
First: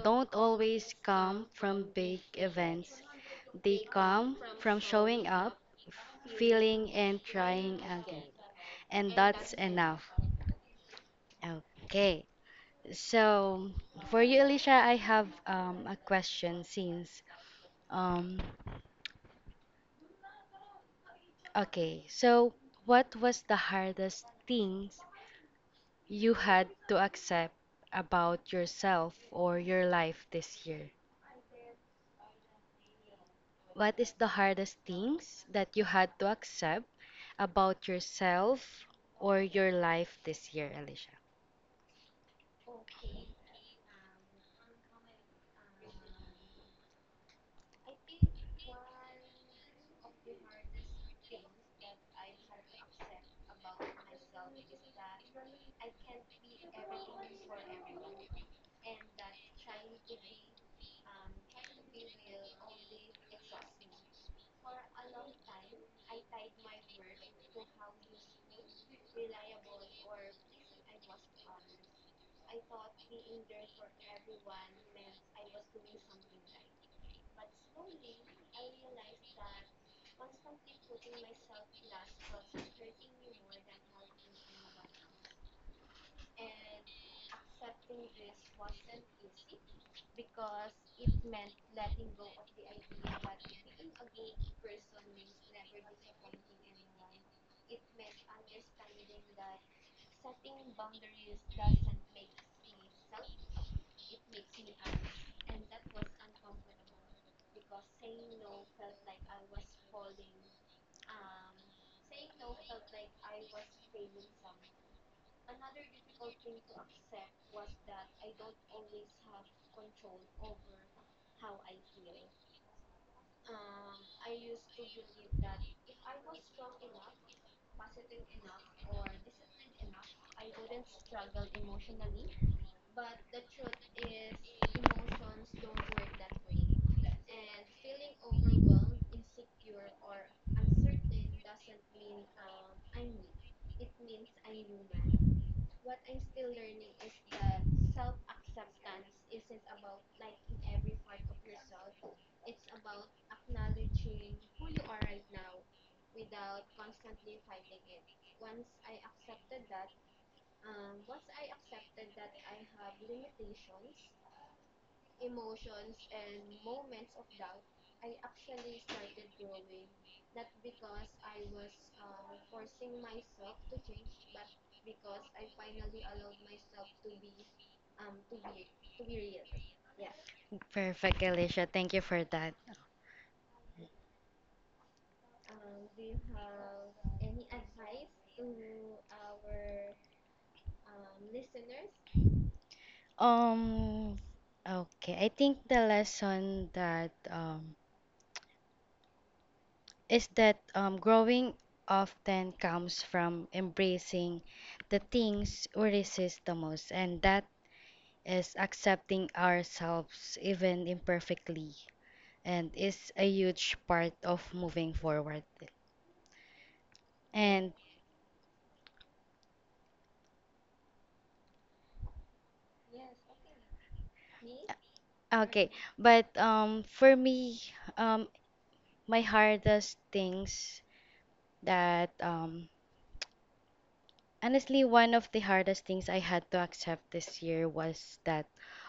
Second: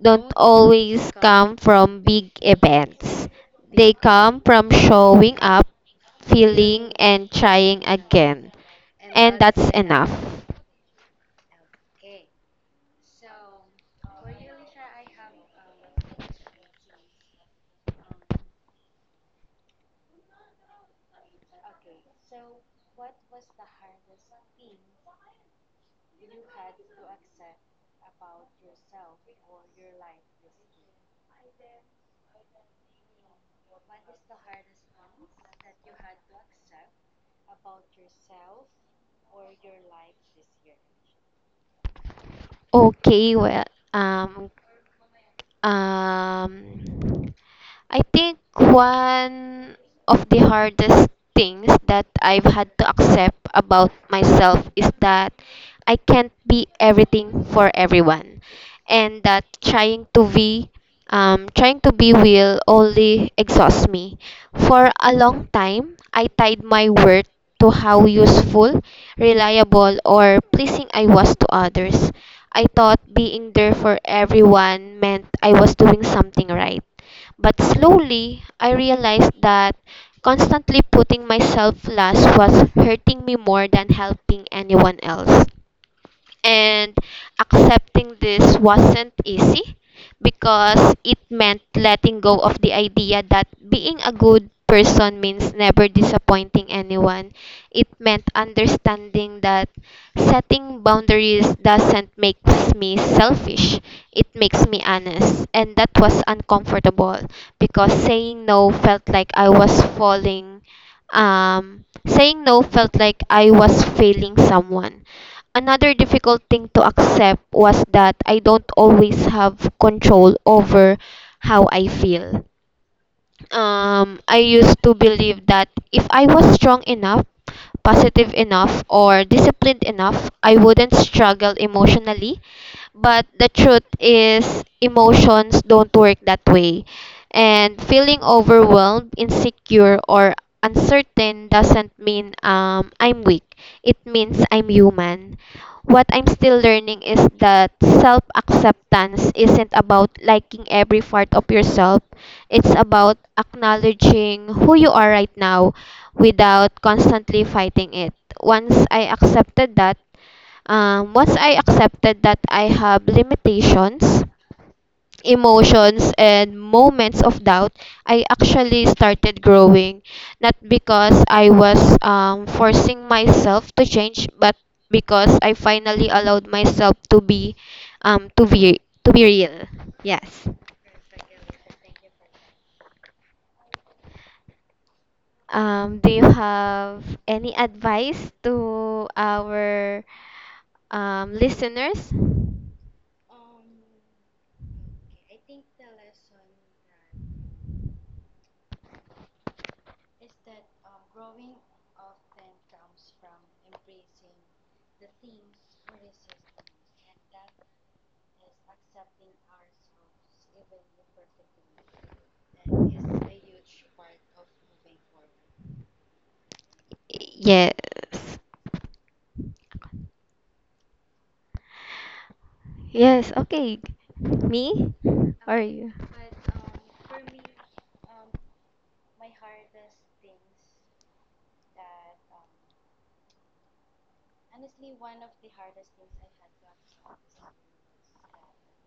A: don't
B: don't always
A: always come
B: come
A: come
B: from
A: from
B: big
A: big
B: events,
A: events.
B: they
A: They
B: come
A: come from
B: from
A: from
B: showing
A: showing
B: up,
A: up, feeling,
B: feeling, and
A: and trying
B: trying
A: trying
B: again,
A: again. and
B: and
A: And
B: that's
A: that's
B: enough.
A: enough.
B: Okay. So, for you, Alicia, I have a question since, um, okay, so what was the hardest things you had to accept about yourself or your life this year? What is the hardest things that you had to accept about yourself or your life this year, Alicia?
A: Okay, well, um, um, I think one of the hardest things that I've had to accept about myself is that I can't be everything for everyone, and that trying to be, will only exhaust me. For a long time, I tied my worth to how useful, reliable, or pleasing I was to others. I thought being there for everyone meant I was doing something right, but slowly, I realized that constantly putting myself last was hurting me more than helping anyone else. And accepting this wasn't easy because it meant letting go of the idea that being a good person means never disappointing anyone. It meant understanding that setting boundaries doesn't make me selfish, it makes me honest. And that was uncomfortable because saying no felt like I was falling. Saying no felt like I was failing someone. Another difficult thing to accept was that I don't always have control over how I feel. I used to believe that if I was strong enough, positive enough, or disciplined enough, I wouldn't struggle emotionally. But the truth is, emotions don't work that way. And feeling overwhelmed, insecure, or uncertain doesn't mean I'm weak. It means I'm human. What I'm still learning is that self acceptance isn't about liking every part of yourself. It's about acknowledging who you are right now without constantly fighting it. Once I accepted that, Once I accepted that I have limitations, emotions, and moments of doubt, I actually started growing. Not because I was forcing myself to change, but because I finally allowed myself to be, to be real. Yes.
B: Perfect, Alicia. Thank you for that.
A: Do you have any advice to our listeners?
B: Um, okay, I think the lesson that is that growing often comes from embracing the things we resist the most, and that is accepting ourselves even imperfectly, and is a huge part of moving forward. And
A: Yes. Yes, okay. Me or
B: okay,
A: you?
B: but for me, um, my hardest things that honestly, one of the hardest things I had to accept this year was that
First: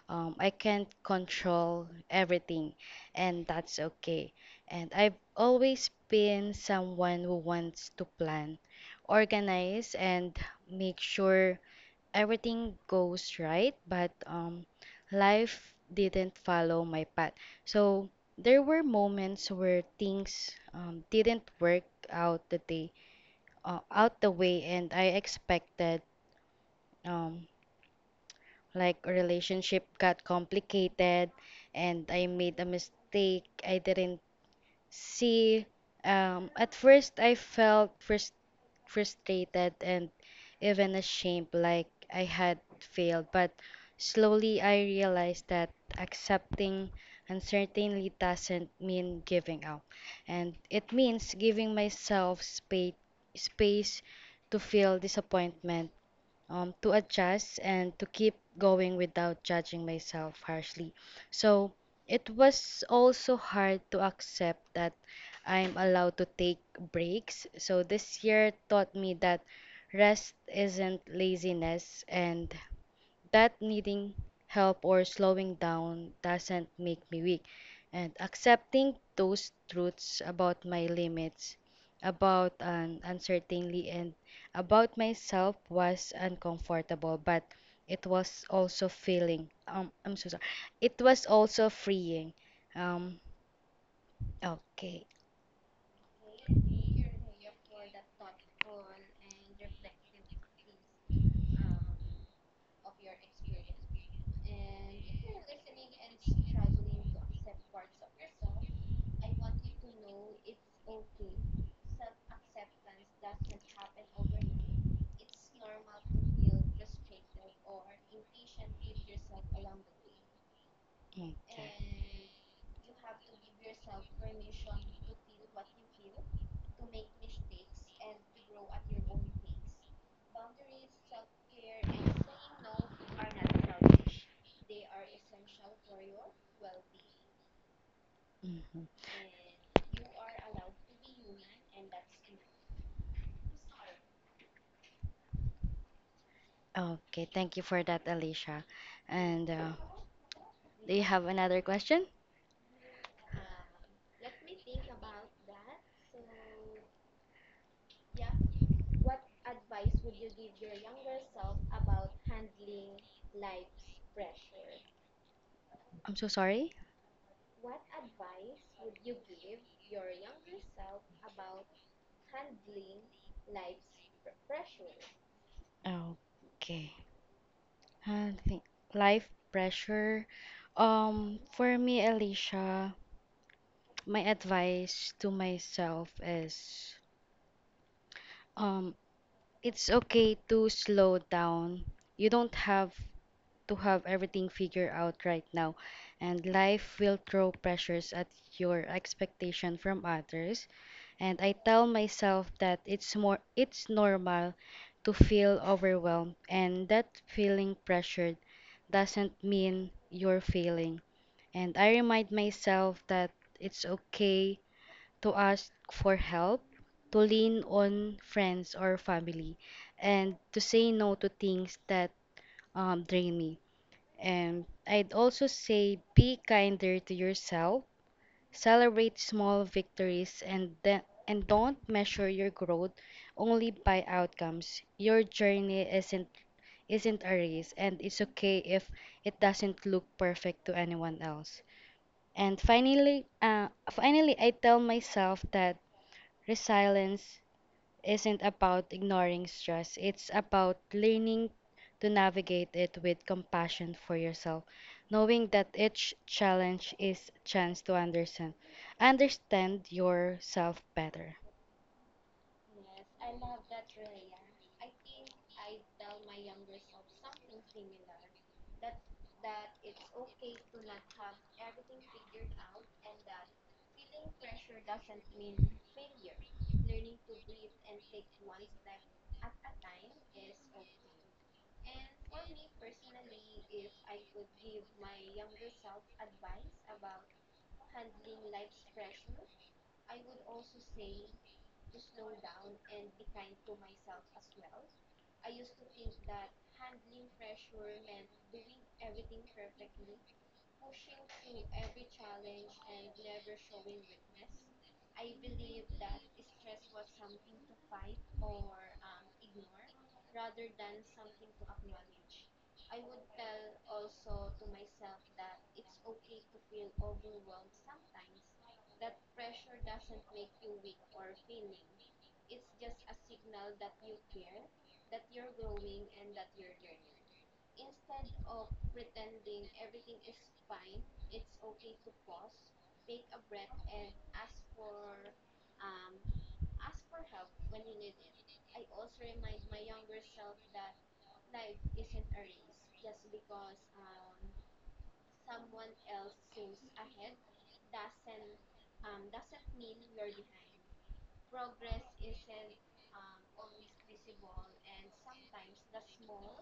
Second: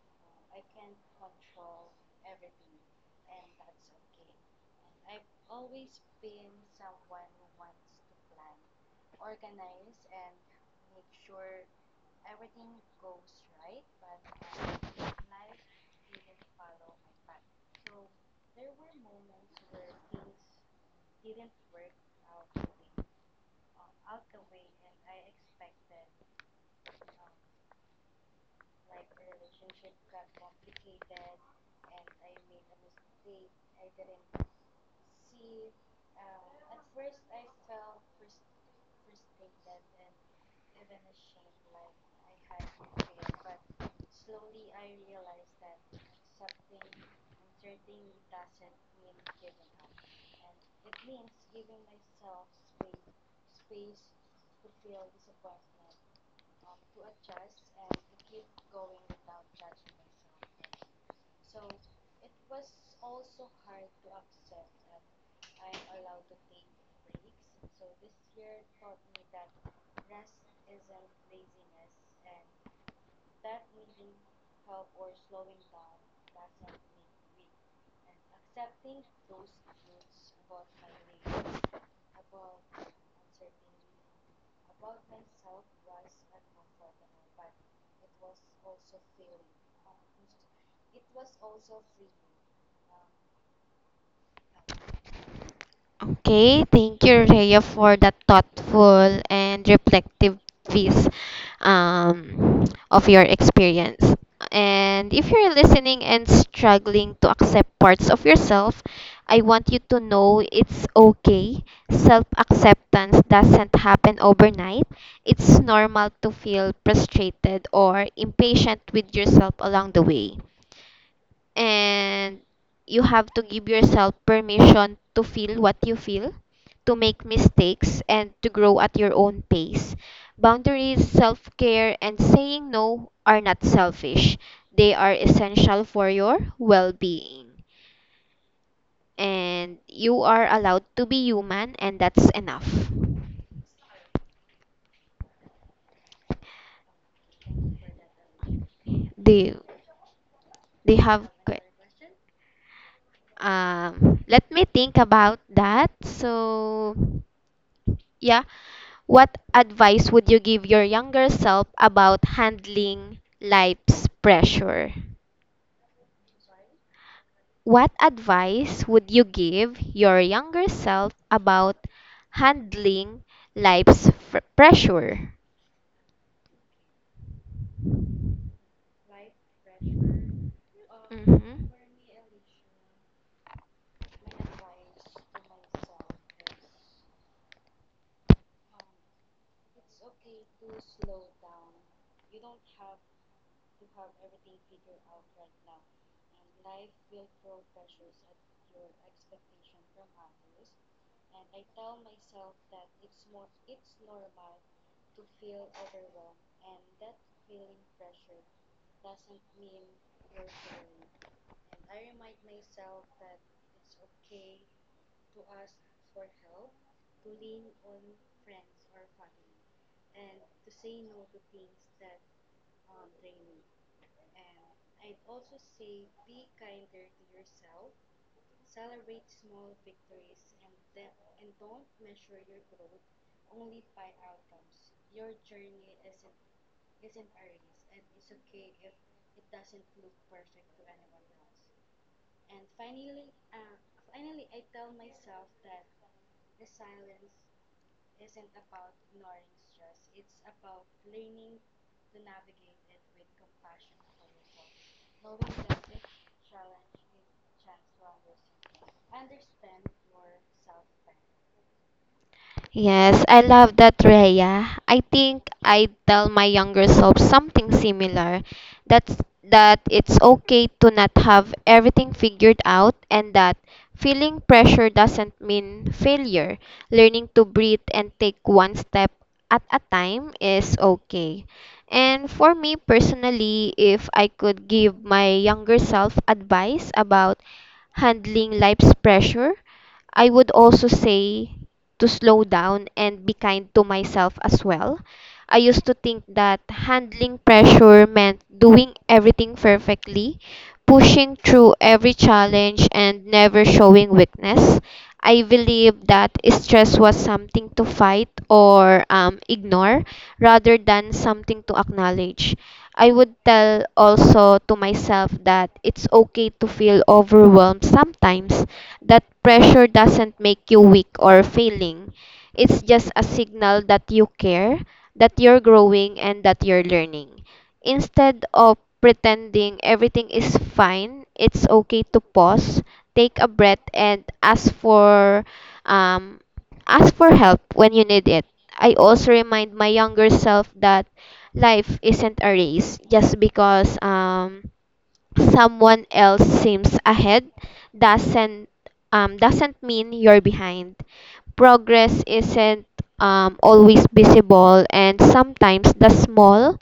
B: I can't control everything, and that's okay. And I've always been someone who wants to plan, organize, and make sure everything goes right, but life didn't follow my path. So there were moments where things didn't work out the way, and I expected um like relationship got complicated and I made a mistake I didn't see. At first I felt frustrated and even ashamed like I had failed, but slowly I realized that accepting uncertainty doesn't mean giving up and it means giving myself space to feel disappointment, to adjust and to keep going without judging myself harshly. So it was also hard to accept that I'm allowed to take breaks. So this year taught me that rest isn't laziness and that needing help or slowing down doesn't make me weak. And accepting those truths about my limits, about an uncertainty, and about myself was uncomfortable, but it was also feeling. I'm so sorry. It was also freeing. Um, okay.
A: Okay, thank you, Rhea, for that thoughtful and reflective piece um, of your experience. And if you're listening and struggling to accept parts of yourself, I want you to know it's okay. Self acceptance doesn't happen overnight. It's normal to feel frustrated or impatient with yourself along the way,
B: Okay.
A: and you have to give yourself permission to feel what you feel, to make mistakes, and to grow at your own pace. Boundaries, self care, and saying no are not selfish, they are essential for your well being.
B: Mhm.
A: And you are allowed to be human, and that's enough.
B: Okay. Thank you for that, Alicia.
A: They,
B: And
A: they
B: do you
A: have.
B: have
A: que-
B: another question?
A: Let me think about that. So, yeah. What advice would you give your younger self about handling life's pressure?
B: I'm so sorry.
A: What advice would you give your younger self about handling pressure?
B: Okay. I think life pressure.
A: Mhm.
B: For me, Alicia, my advice to myself is, um, it's okay to slow down. You don't have to have everything figured out right now, and life will throw pressures at your expectation from others. And I tell myself that it's normal to feel overwhelmed and that feeling pressured doesn't mean you're failing. And I remind myself that it's okay to ask for help, to lean on friends or family, and to say no to things that drain me. And I'd also say be kinder to yourself. Celebrate small victories, and then and don't measure your growth only by outcomes. Your journey isn't a race and it's okay if it doesn't look perfect to anyone else. And finally, finally I tell myself that resilience isn't about ignoring stress. It's about learning to navigate it with compassion for yourself, knowing that each challenge is chance to understand yourself better.
A: Yes, I love that, Rhea. I think I'd tell my younger self something similar. That's that it's okay to not have everything figured out and that feeling pressure doesn't mean failure. Learning to breathe and take one step at a time is okay. And for me personally, if I could give my younger self advice about handling life's pressure, I would also say to slow down and be kind to myself as well. I used to think that handling pressure meant doing everything perfectly, pushing through every challenge, and never showing weakness. I believed that stress was something to fight or ignore rather than something to acknowledge. I would tell also to myself that it's okay to feel overwhelmed sometimes, that pressure doesn't make you weak or failing. It's just a signal that you care, that you're growing, and that you're learning. Instead of pretending everything is fine, it's okay to pause, take a breath, and um, ask for help when you need it. I also remind my younger self that life isn't a race, just because someone else seems ahead doesn't doesn't mean you're behind. Progress isn't always visible, and sometimes the small,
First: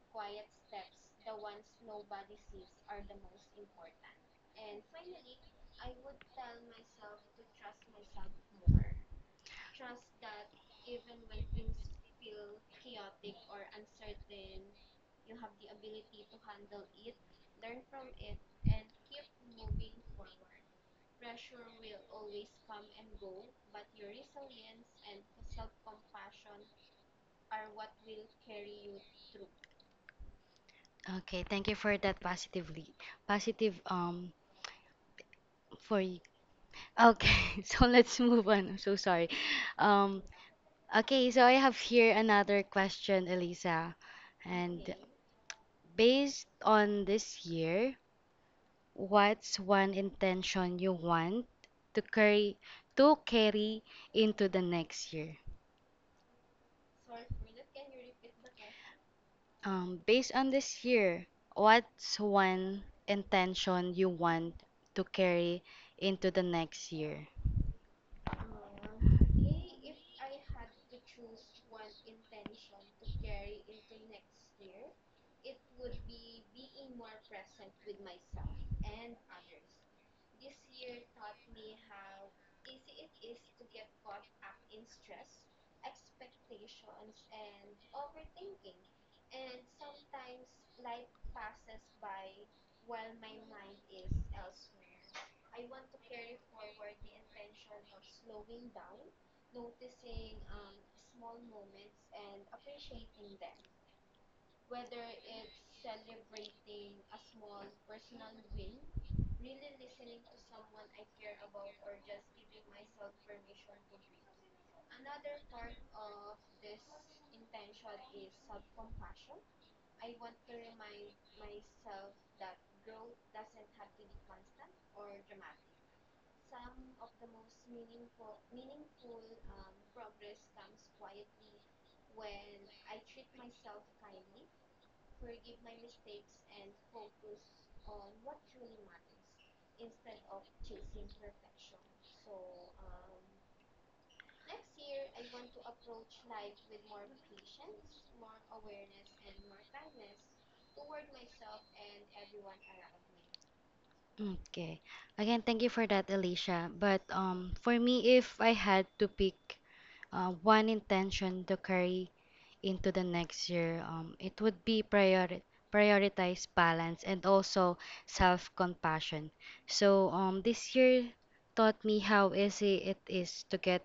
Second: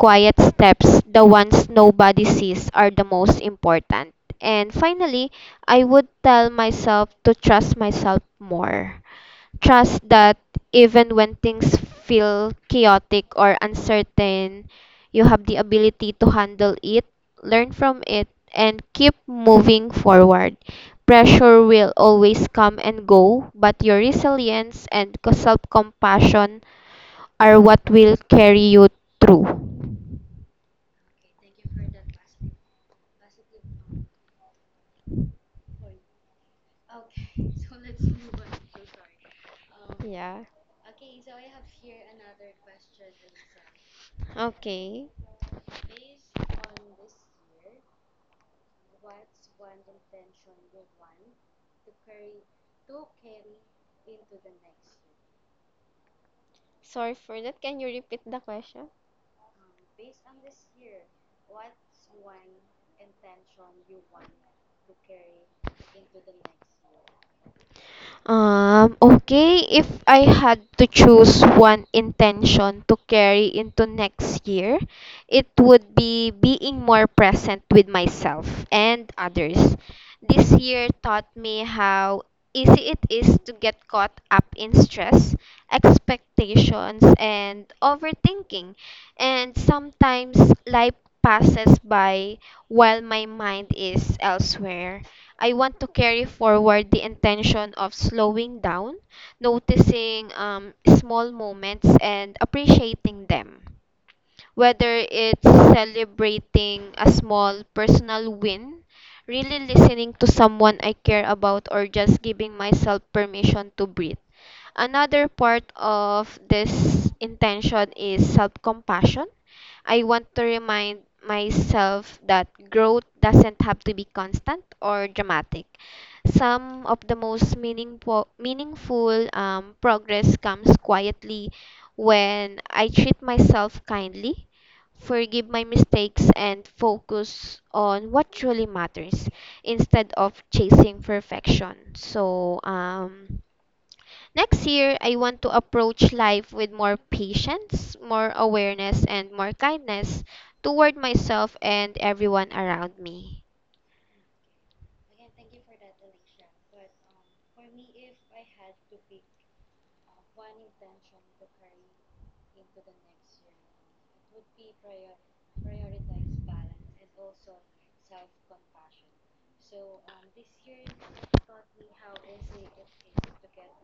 A: quiet steps, the ones nobody sees, are the most important. And finally, I would tell myself to trust myself more. Trust that even when things feel chaotic or uncertain, you have the ability to handle it, learn from it, and keep moving forward. Pressure will always come and go, but your resilience and self compassion are what will carry you through.
B: Okay, thank you for that positive for you. Okay, so let's move on. I'm so sorry. Um
A: Yeah.
B: okay, so I have here another question, Elisa. And
A: Okay.
B: based on this year, what's one intention you want to carry into the next year?
A: Sorry for that. Can you repeat the question?
B: Based on this year, what's one intention you want to carry into the next year?
A: Okay, if I had to choose one intention to carry into next year, it would be being more present with myself and others. This year taught me how easy it is to get caught up in stress, expectations, and overthinking. And sometimes life passes by while my mind is elsewhere. I want to carry forward the intention of slowing down, noticing small moments, and appreciating them. Whether it's celebrating a small personal win, really listening to someone I care about, or just giving myself permission to breathe. Another part of this intention is self compassion. I want to remind myself that growth doesn't have to be constant or dramatic. Some of the most meaningful progress comes quietly, when I treat myself kindly, forgive my mistakes, and focus on what truly matters instead of chasing perfection. Next year, I want to approach life with more patience, more awareness, and more kindness toward myself and everyone around me.
B: Okay. Again, thank you for that, Alicia. But for me, if I had to pick one intention to carry into the next year, it would be prioritize balance and also self-compassion. So this year taught me how easy it is to get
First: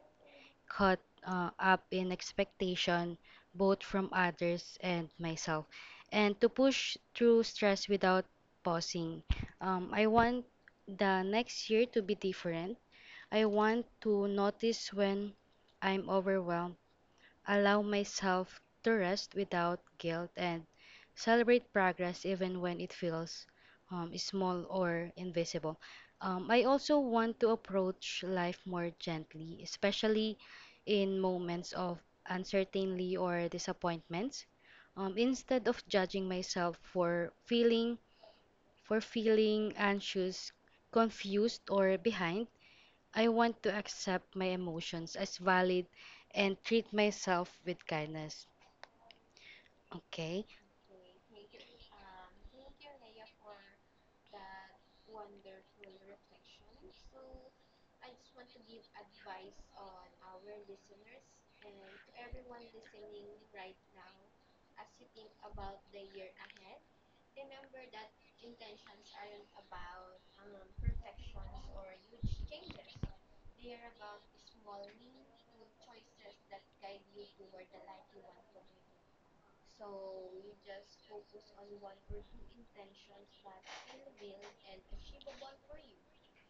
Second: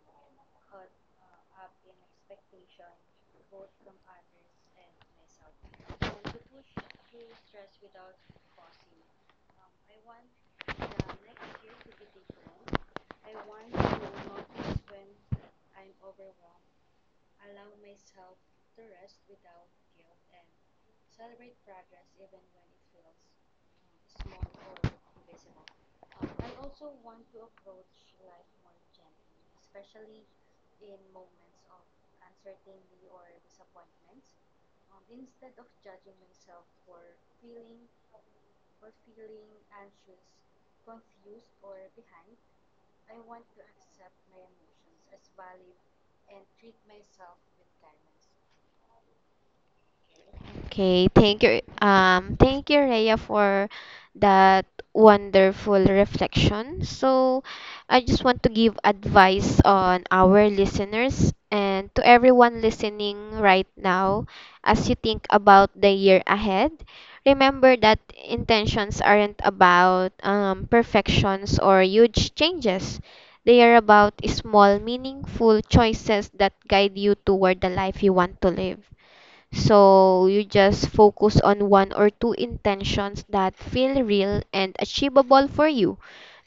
B: caught up in expectation, both from others and myself, and to push through stress without pausing. I want the next year to be different. I want to notice when I'm overwhelmed, allow myself to rest without guilt, and celebrate progress even when it feels small or invisible. I also want to approach life more gently, especially in moments of uncertainty or disappointments. Instead of judging myself for feeling anxious, confused, or behind, I want to accept my emotions as valid and treat myself with kindness. Okay?
A: Okay, thank you. Thank you, Rhea, for that wonderful reflection. So, I just want to give advice on our listeners and to everyone listening right now as you think about the year ahead. Remember that intentions aren't about perfections or huge changes. They are about small, meaningful choices that guide you toward the life you want to live. So you just focus on one or two intentions that feel real and achievable for you.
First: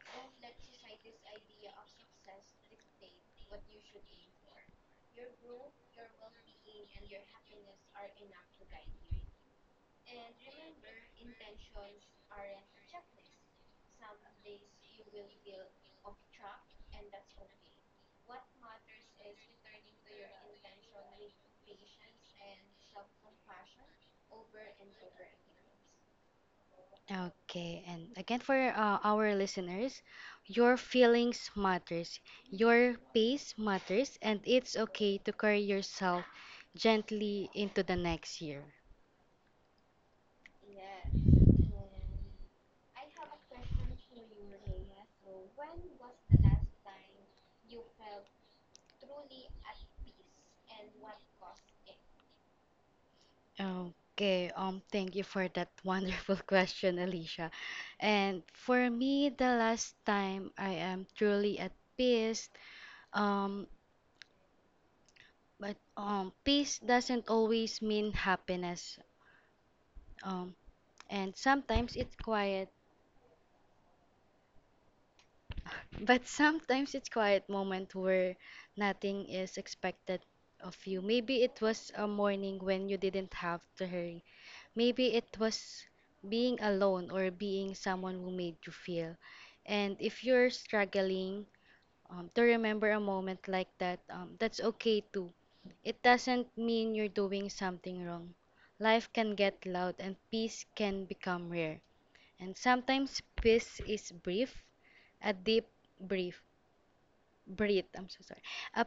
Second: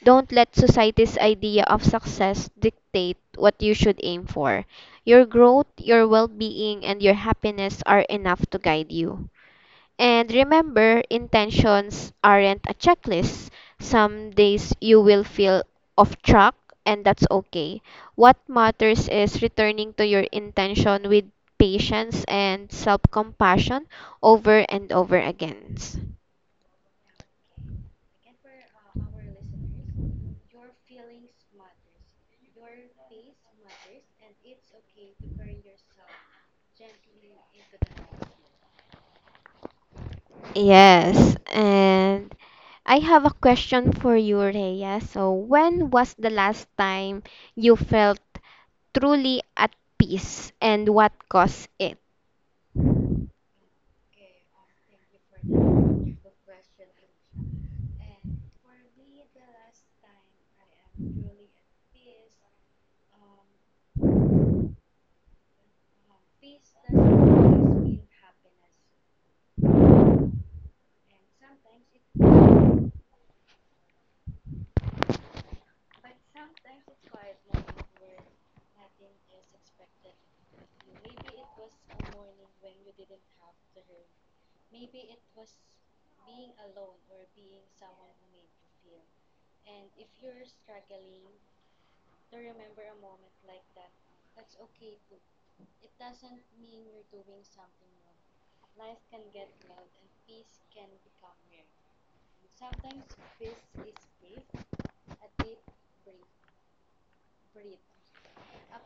A: Don't let society's idea of success dictate what you should aim for. Your growth, your well being, and your happiness are enough to guide you. And remember, intentions aren't a checklist. Some days you will feel off track, and that's okay. What matters is returning to your intention with patience and self compassion over and over again.
B: Okay. And again for our listeners, your feelings matters. Your pace matters and it's okay to carry yourself gently into the next year.
A: Yes, and I have a question for you, Rhea. So, when was the last time you felt truly at peace and what caused it?
B: Okay, thank you for that wonderful question, Alicia. And for me, the last time I am truly at peace, um, but peace doesn't always mean happiness. Um, and sometimes it's quiet, but sometimes it's quiet moment where nothing is expected of you. Maybe it was a morning when you didn't have to hurry. Maybe it was being alone or being someone who made you feel. And if you're struggling to remember a moment like that, that's okay too. It doesn't mean you're doing something wrong. Life can get loud and peace can become rare. And sometimes peace is brief, a deep brief breath. I'm so sorry. A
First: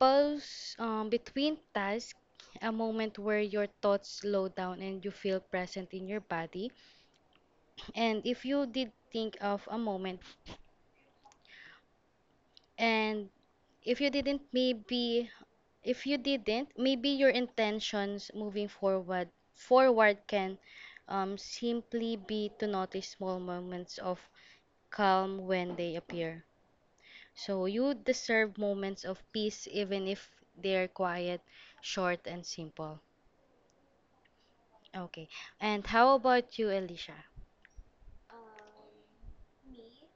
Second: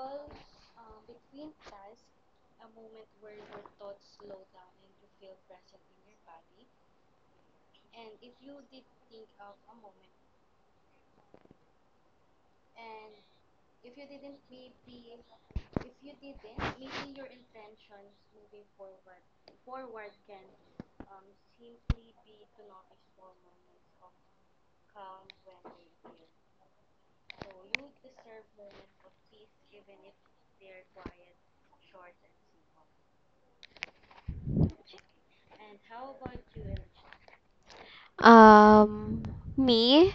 B: pause between tasks, a moment where your thoughts slow down and you feel present in your body. And if you did think of a moment and if you didn't, maybe your intentions moving forward can simply be to notice small moments of calm when they appear. So you deserve moments of peace even if they're quiet, short, and simple. Okay. And how about you, Alicia?
A: Um, me,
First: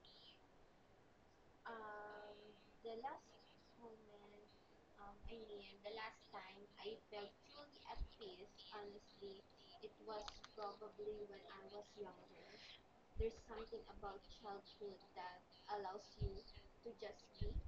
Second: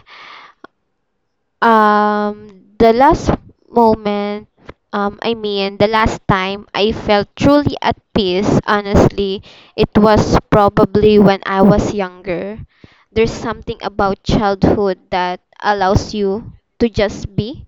A: Um, the last moment, the last time I felt truly at peace, honestly, it was probably when I was younger. There's something about childhood that allows you to just be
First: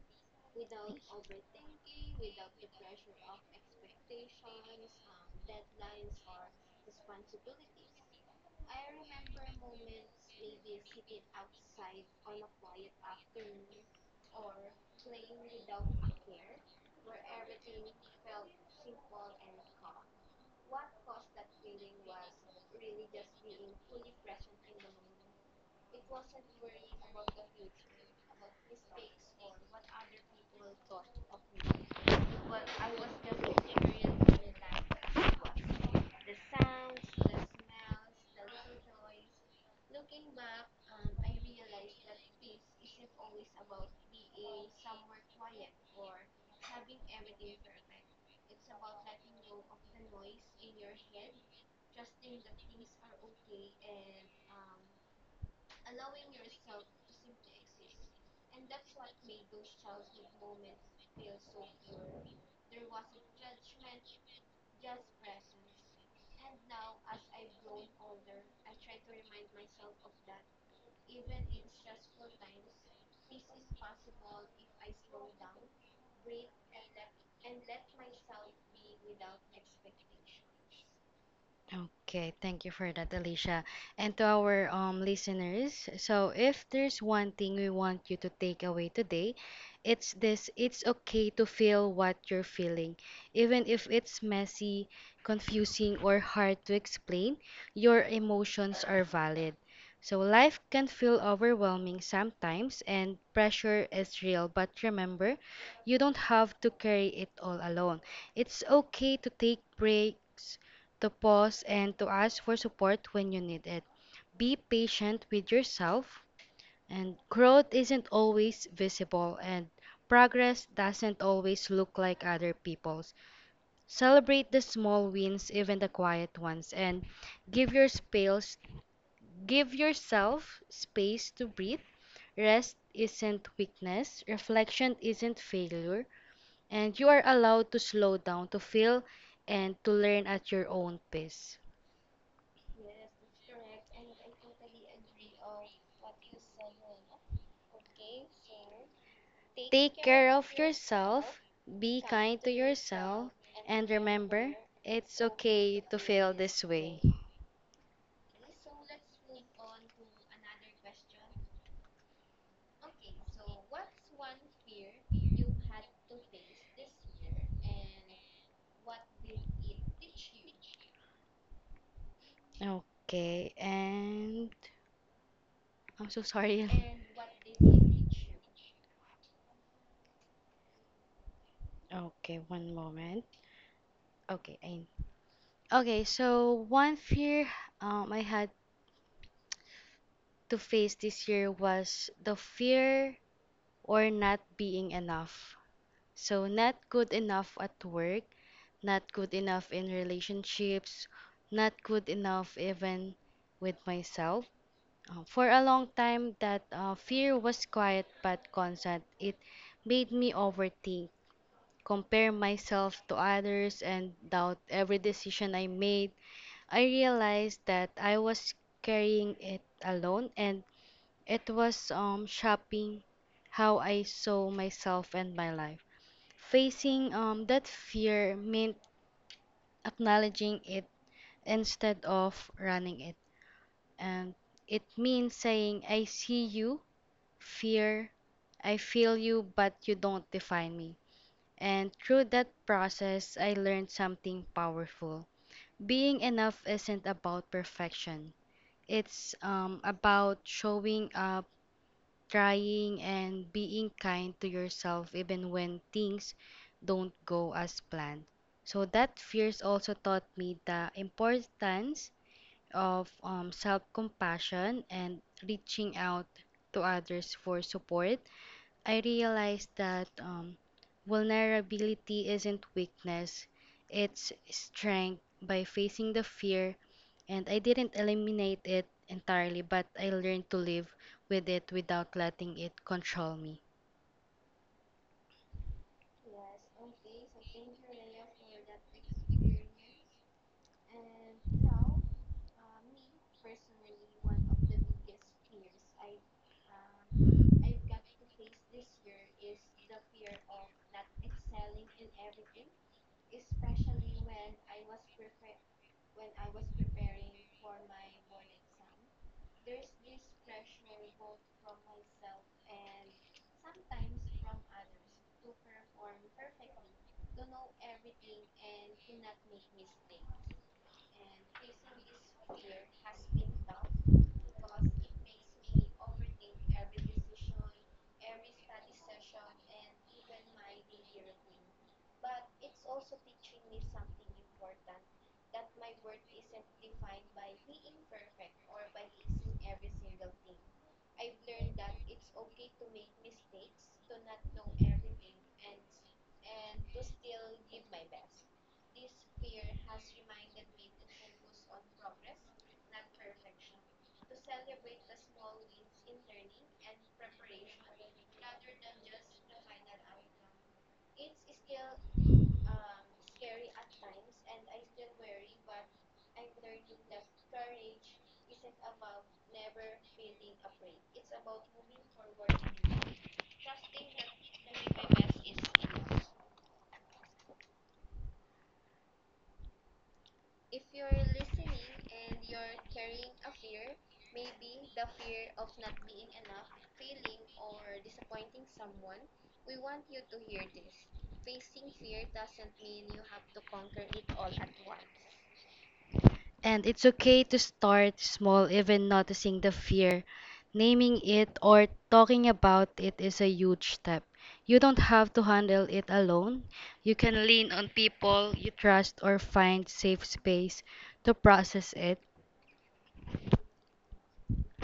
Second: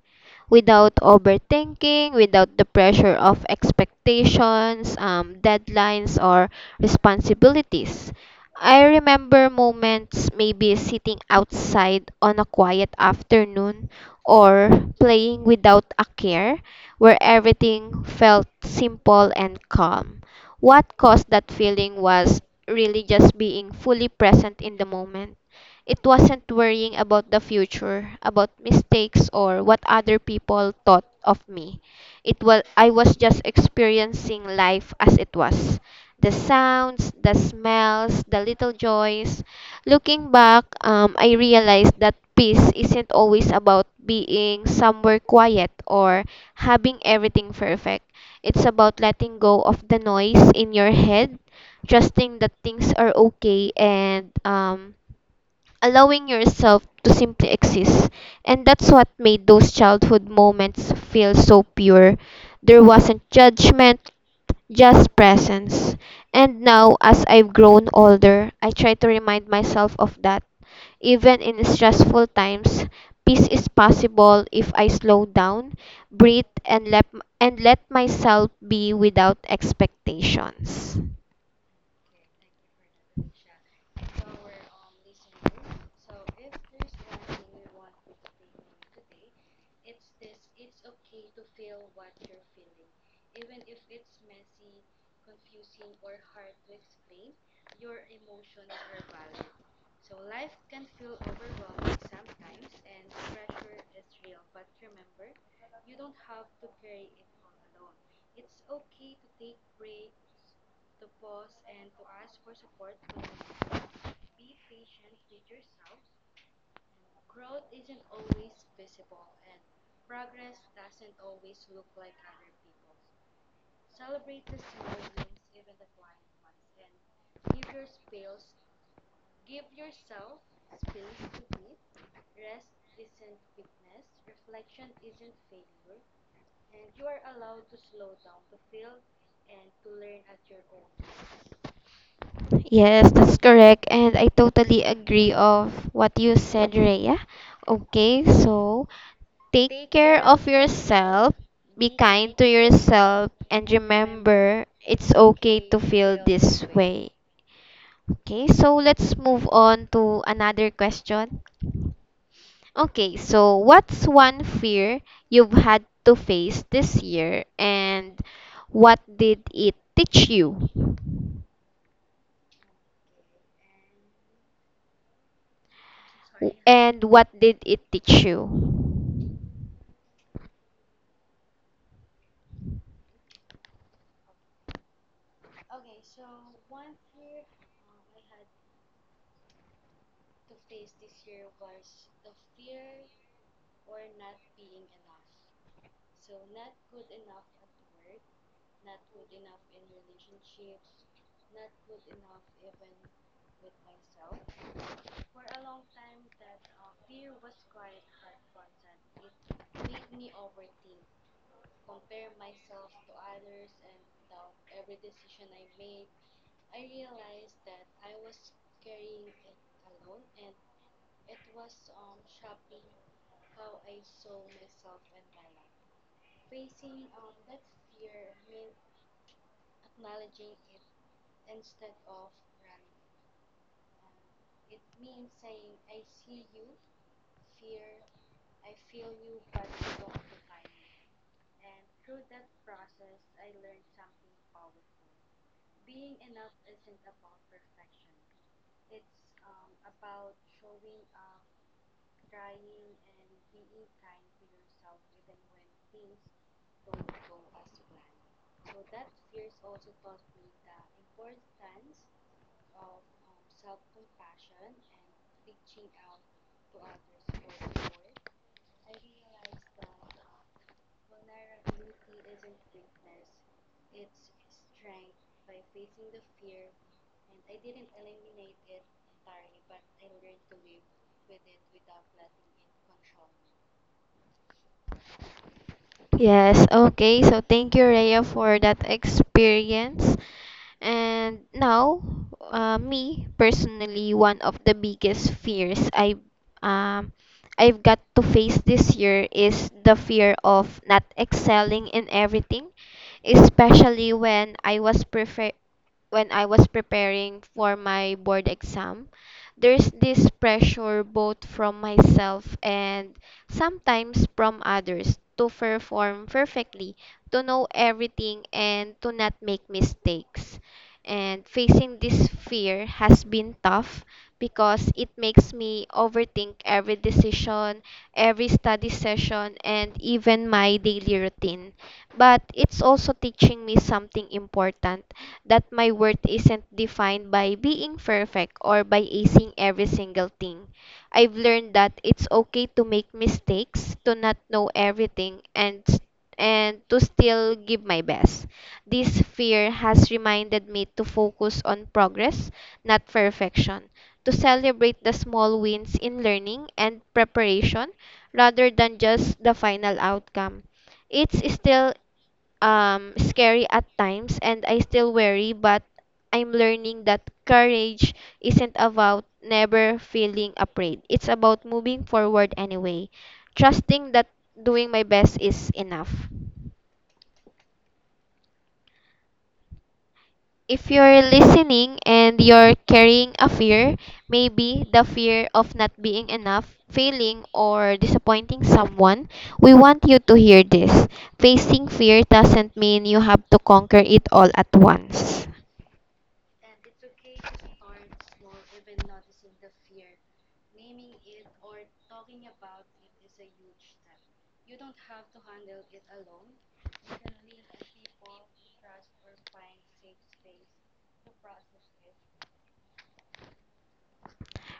A: without overthinking, without the pressure of expectations, deadlines, or responsibilities. I remember moments maybe sitting outside on a quiet afternoon or playing without a care where everything felt simple and calm. What caused that feeling was really just being fully present in the moment. It wasn't worrying about the future, about mistakes or what other people thought of me. It was I was just experiencing life as it was, the sounds, the smells, the little joys. Looking back, I realized that peace isn't always about being somewhere quiet or having everything perfect. It's about letting go of the noise in your head, trusting that things are okay, and allowing yourself to simply exist. And that's what made those childhood moments feel so pure. There wasn't judgment, just presence. And now, as I've grown older, I try to remind myself of that. Even in stressful times, peace is possible if I slow down, breathe, and let myself be without expectations.
B: Okay, thank you for that, Alicia. And to our listeners, so if there's one thing we want you to take away today, it's this, it's okay to feel what you're feeling. Even if it's messy, confusing, or hard to explain, your emotions are valid. So life can feel overwhelming sometimes and pressure is real, but remember, you don't have to carry it all alone. It's okay to take breaks, to pause, and to ask for support when you need it. Be patient with yourself, and growth isn't always visible, and progress doesn't always look like other people's. Celebrate the small wins, even the quiet ones, and give your space, give yourself space to breathe. Rest isn't weakness, reflection isn't failure, and you are allowed to slow down to feel and to learn at your own pace.
A: Yes, that's correct. And I totally agree of what you said, Rhea. Okay, so take
B: Take
A: care
B: care
A: of
B: of
A: yourself,
B: yourself,
A: be
B: be
A: kind
B: kind
A: to
B: to yourself,
A: yourself, and
B: and remember,
A: remember it's
B: it's
A: okay
B: okay
A: to
B: to
A: feel
B: feel this
A: this
B: way.
A: way. Okay, so let's move on to another question. Okay, so what's one fear you've had to face this year, and what did it teach you?
B: Okay, and I'm so sorry.
A: And what did it teach you?
B: Okay, one moment. Okay, I okay. So one fear I had to face this year was the fear or not being enough. So, not good enough at work, not good enough in relationships, not good enough even with myself. For a long time, that fear was quiet but constant. It made me overthink, compare myself to others, and doubt every decision I made. I realized that I was carrying it alone, and it was shaping how I saw myself and my life. Facing that fear meant acknowledging it instead of running it. And it means saying, I see you, fear, I feel you, but you don't define me. And through that process, I learned something powerful. Being enough isn't about perfection, it's about showing up, trying and being kind to yourself even when things don't go as planned. So that fears also taught me the importance of self-compassion and reaching out to others for support. I realized that vulnerability isn't weakness, it's strength by facing the fear, and I didn't eliminate it entirely, but I learned to live with it without letting it control me.
A: Yes, okay. So thank you, Rhea, for that experience. And now, me personally, one of the biggest fears um I've got to face this year is the fear of not excelling in everything, especially when I was preparing for my board exam, there's this pressure both from myself and sometimes from others to perform perfectly, to know everything, and to not make mistakes. And facing this fear has been tough because it makes me overthink every decision, every study session, and even my daily routine. But it's also teaching me something important, that my worth isn't defined by being perfect or by acing every single thing. I've learned that it's okay to make mistakes, to not know everything, and to still give my best. This fear has reminded me to focus on progress, not perfection, to celebrate the small wins in learning and preparation rather than just the final outcome. It's still scary at times and I still worry, but I'm learning that courage isn't about never feeling afraid. It's about moving forward anyway, trusting that doing my best is enough. If you're listening and you're carrying a fear, maybe the fear of not being enough, failing, or disappointing someone, we want you to hear this. Facing fear doesn't mean you have to conquer it all at once.
B: And it's okay to start small, even noticing the fear. Naming it or talking about it is a huge step. You don't have to handle it alone. You can lean on people you trust or find safe space to process it.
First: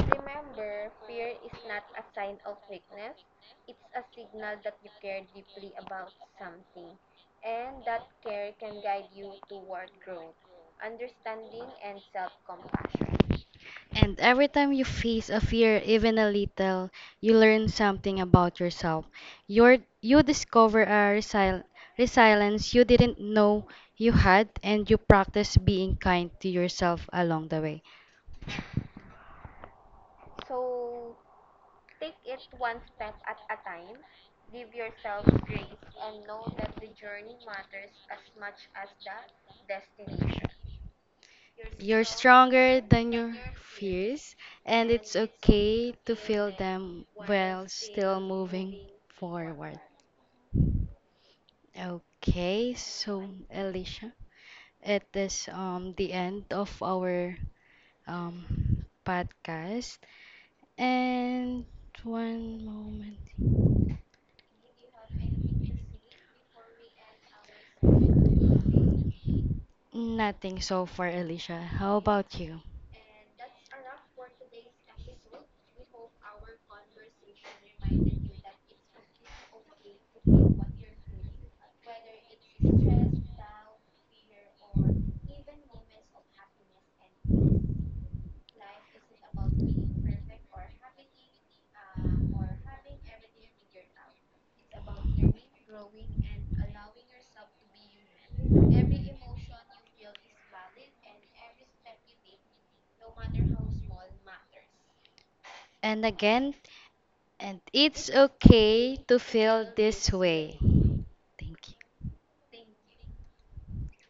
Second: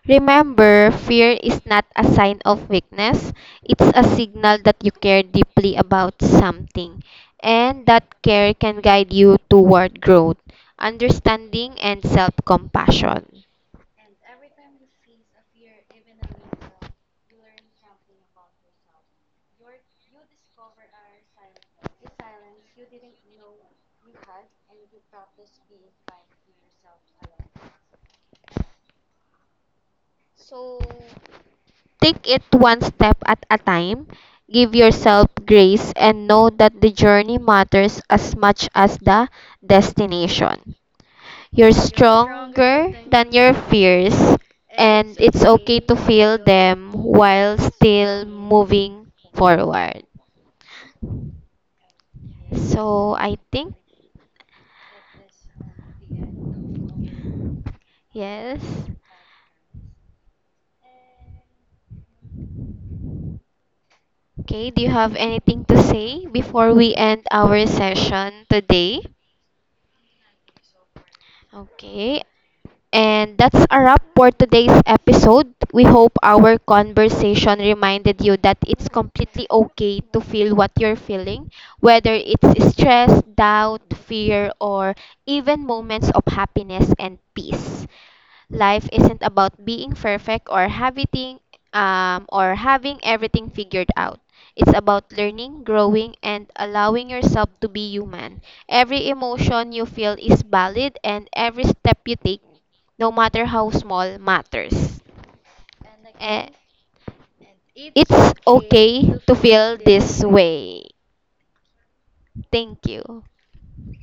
A: Remember, fear is not a sign of weakness. It's a signal that you care deeply about something, and that care can guide you toward growth, understanding, and self compassion.
B: And every time you face a fear, even a little, you learn something about yourself. You discover a resilience you didn't know you had, and you practice being kind to yourself along the way.
A: So, take it one step at a time. Give yourself grace and know that the journey matters as much as the destination. You're
B: You're stronger
A: stronger
B: than
A: than
B: your
A: your fears,
B: fears, and it's
A: and it's okay
B: okay
A: to
B: to
A: feel
B: feel
A: them
B: them
A: while
B: while still
A: still
B: moving
A: moving
B: forward.
A: forward.
B: Okay,
A: So,
B: so
A: I think,
B: Alicia, it is the end of our
A: yes.
B: podcast. And one moment.
A: Okay, do you have anything to say before we end our session today?
B: Nothing so far, Alicia. How
A: Okay,
B: about you?
A: and that's a wrap for today's episode. We hope our conversation reminded you that it's completely okay to feel what you're feeling, whether it's stress, doubt, fear, or even moments of happiness and peace. Life isn't about being perfect or having everything figured out. It's about learning, growing, and allowing yourself to be human. Every emotion you feel is valid, and every step you take, no matter how small, matters.
B: And
A: Eh,
B: again, and it's
A: it's
B: okay
A: okay
B: to
A: to
B: feel
A: feel
B: this
A: this
B: way.
A: way.
B: Thank you.
A: Thank you.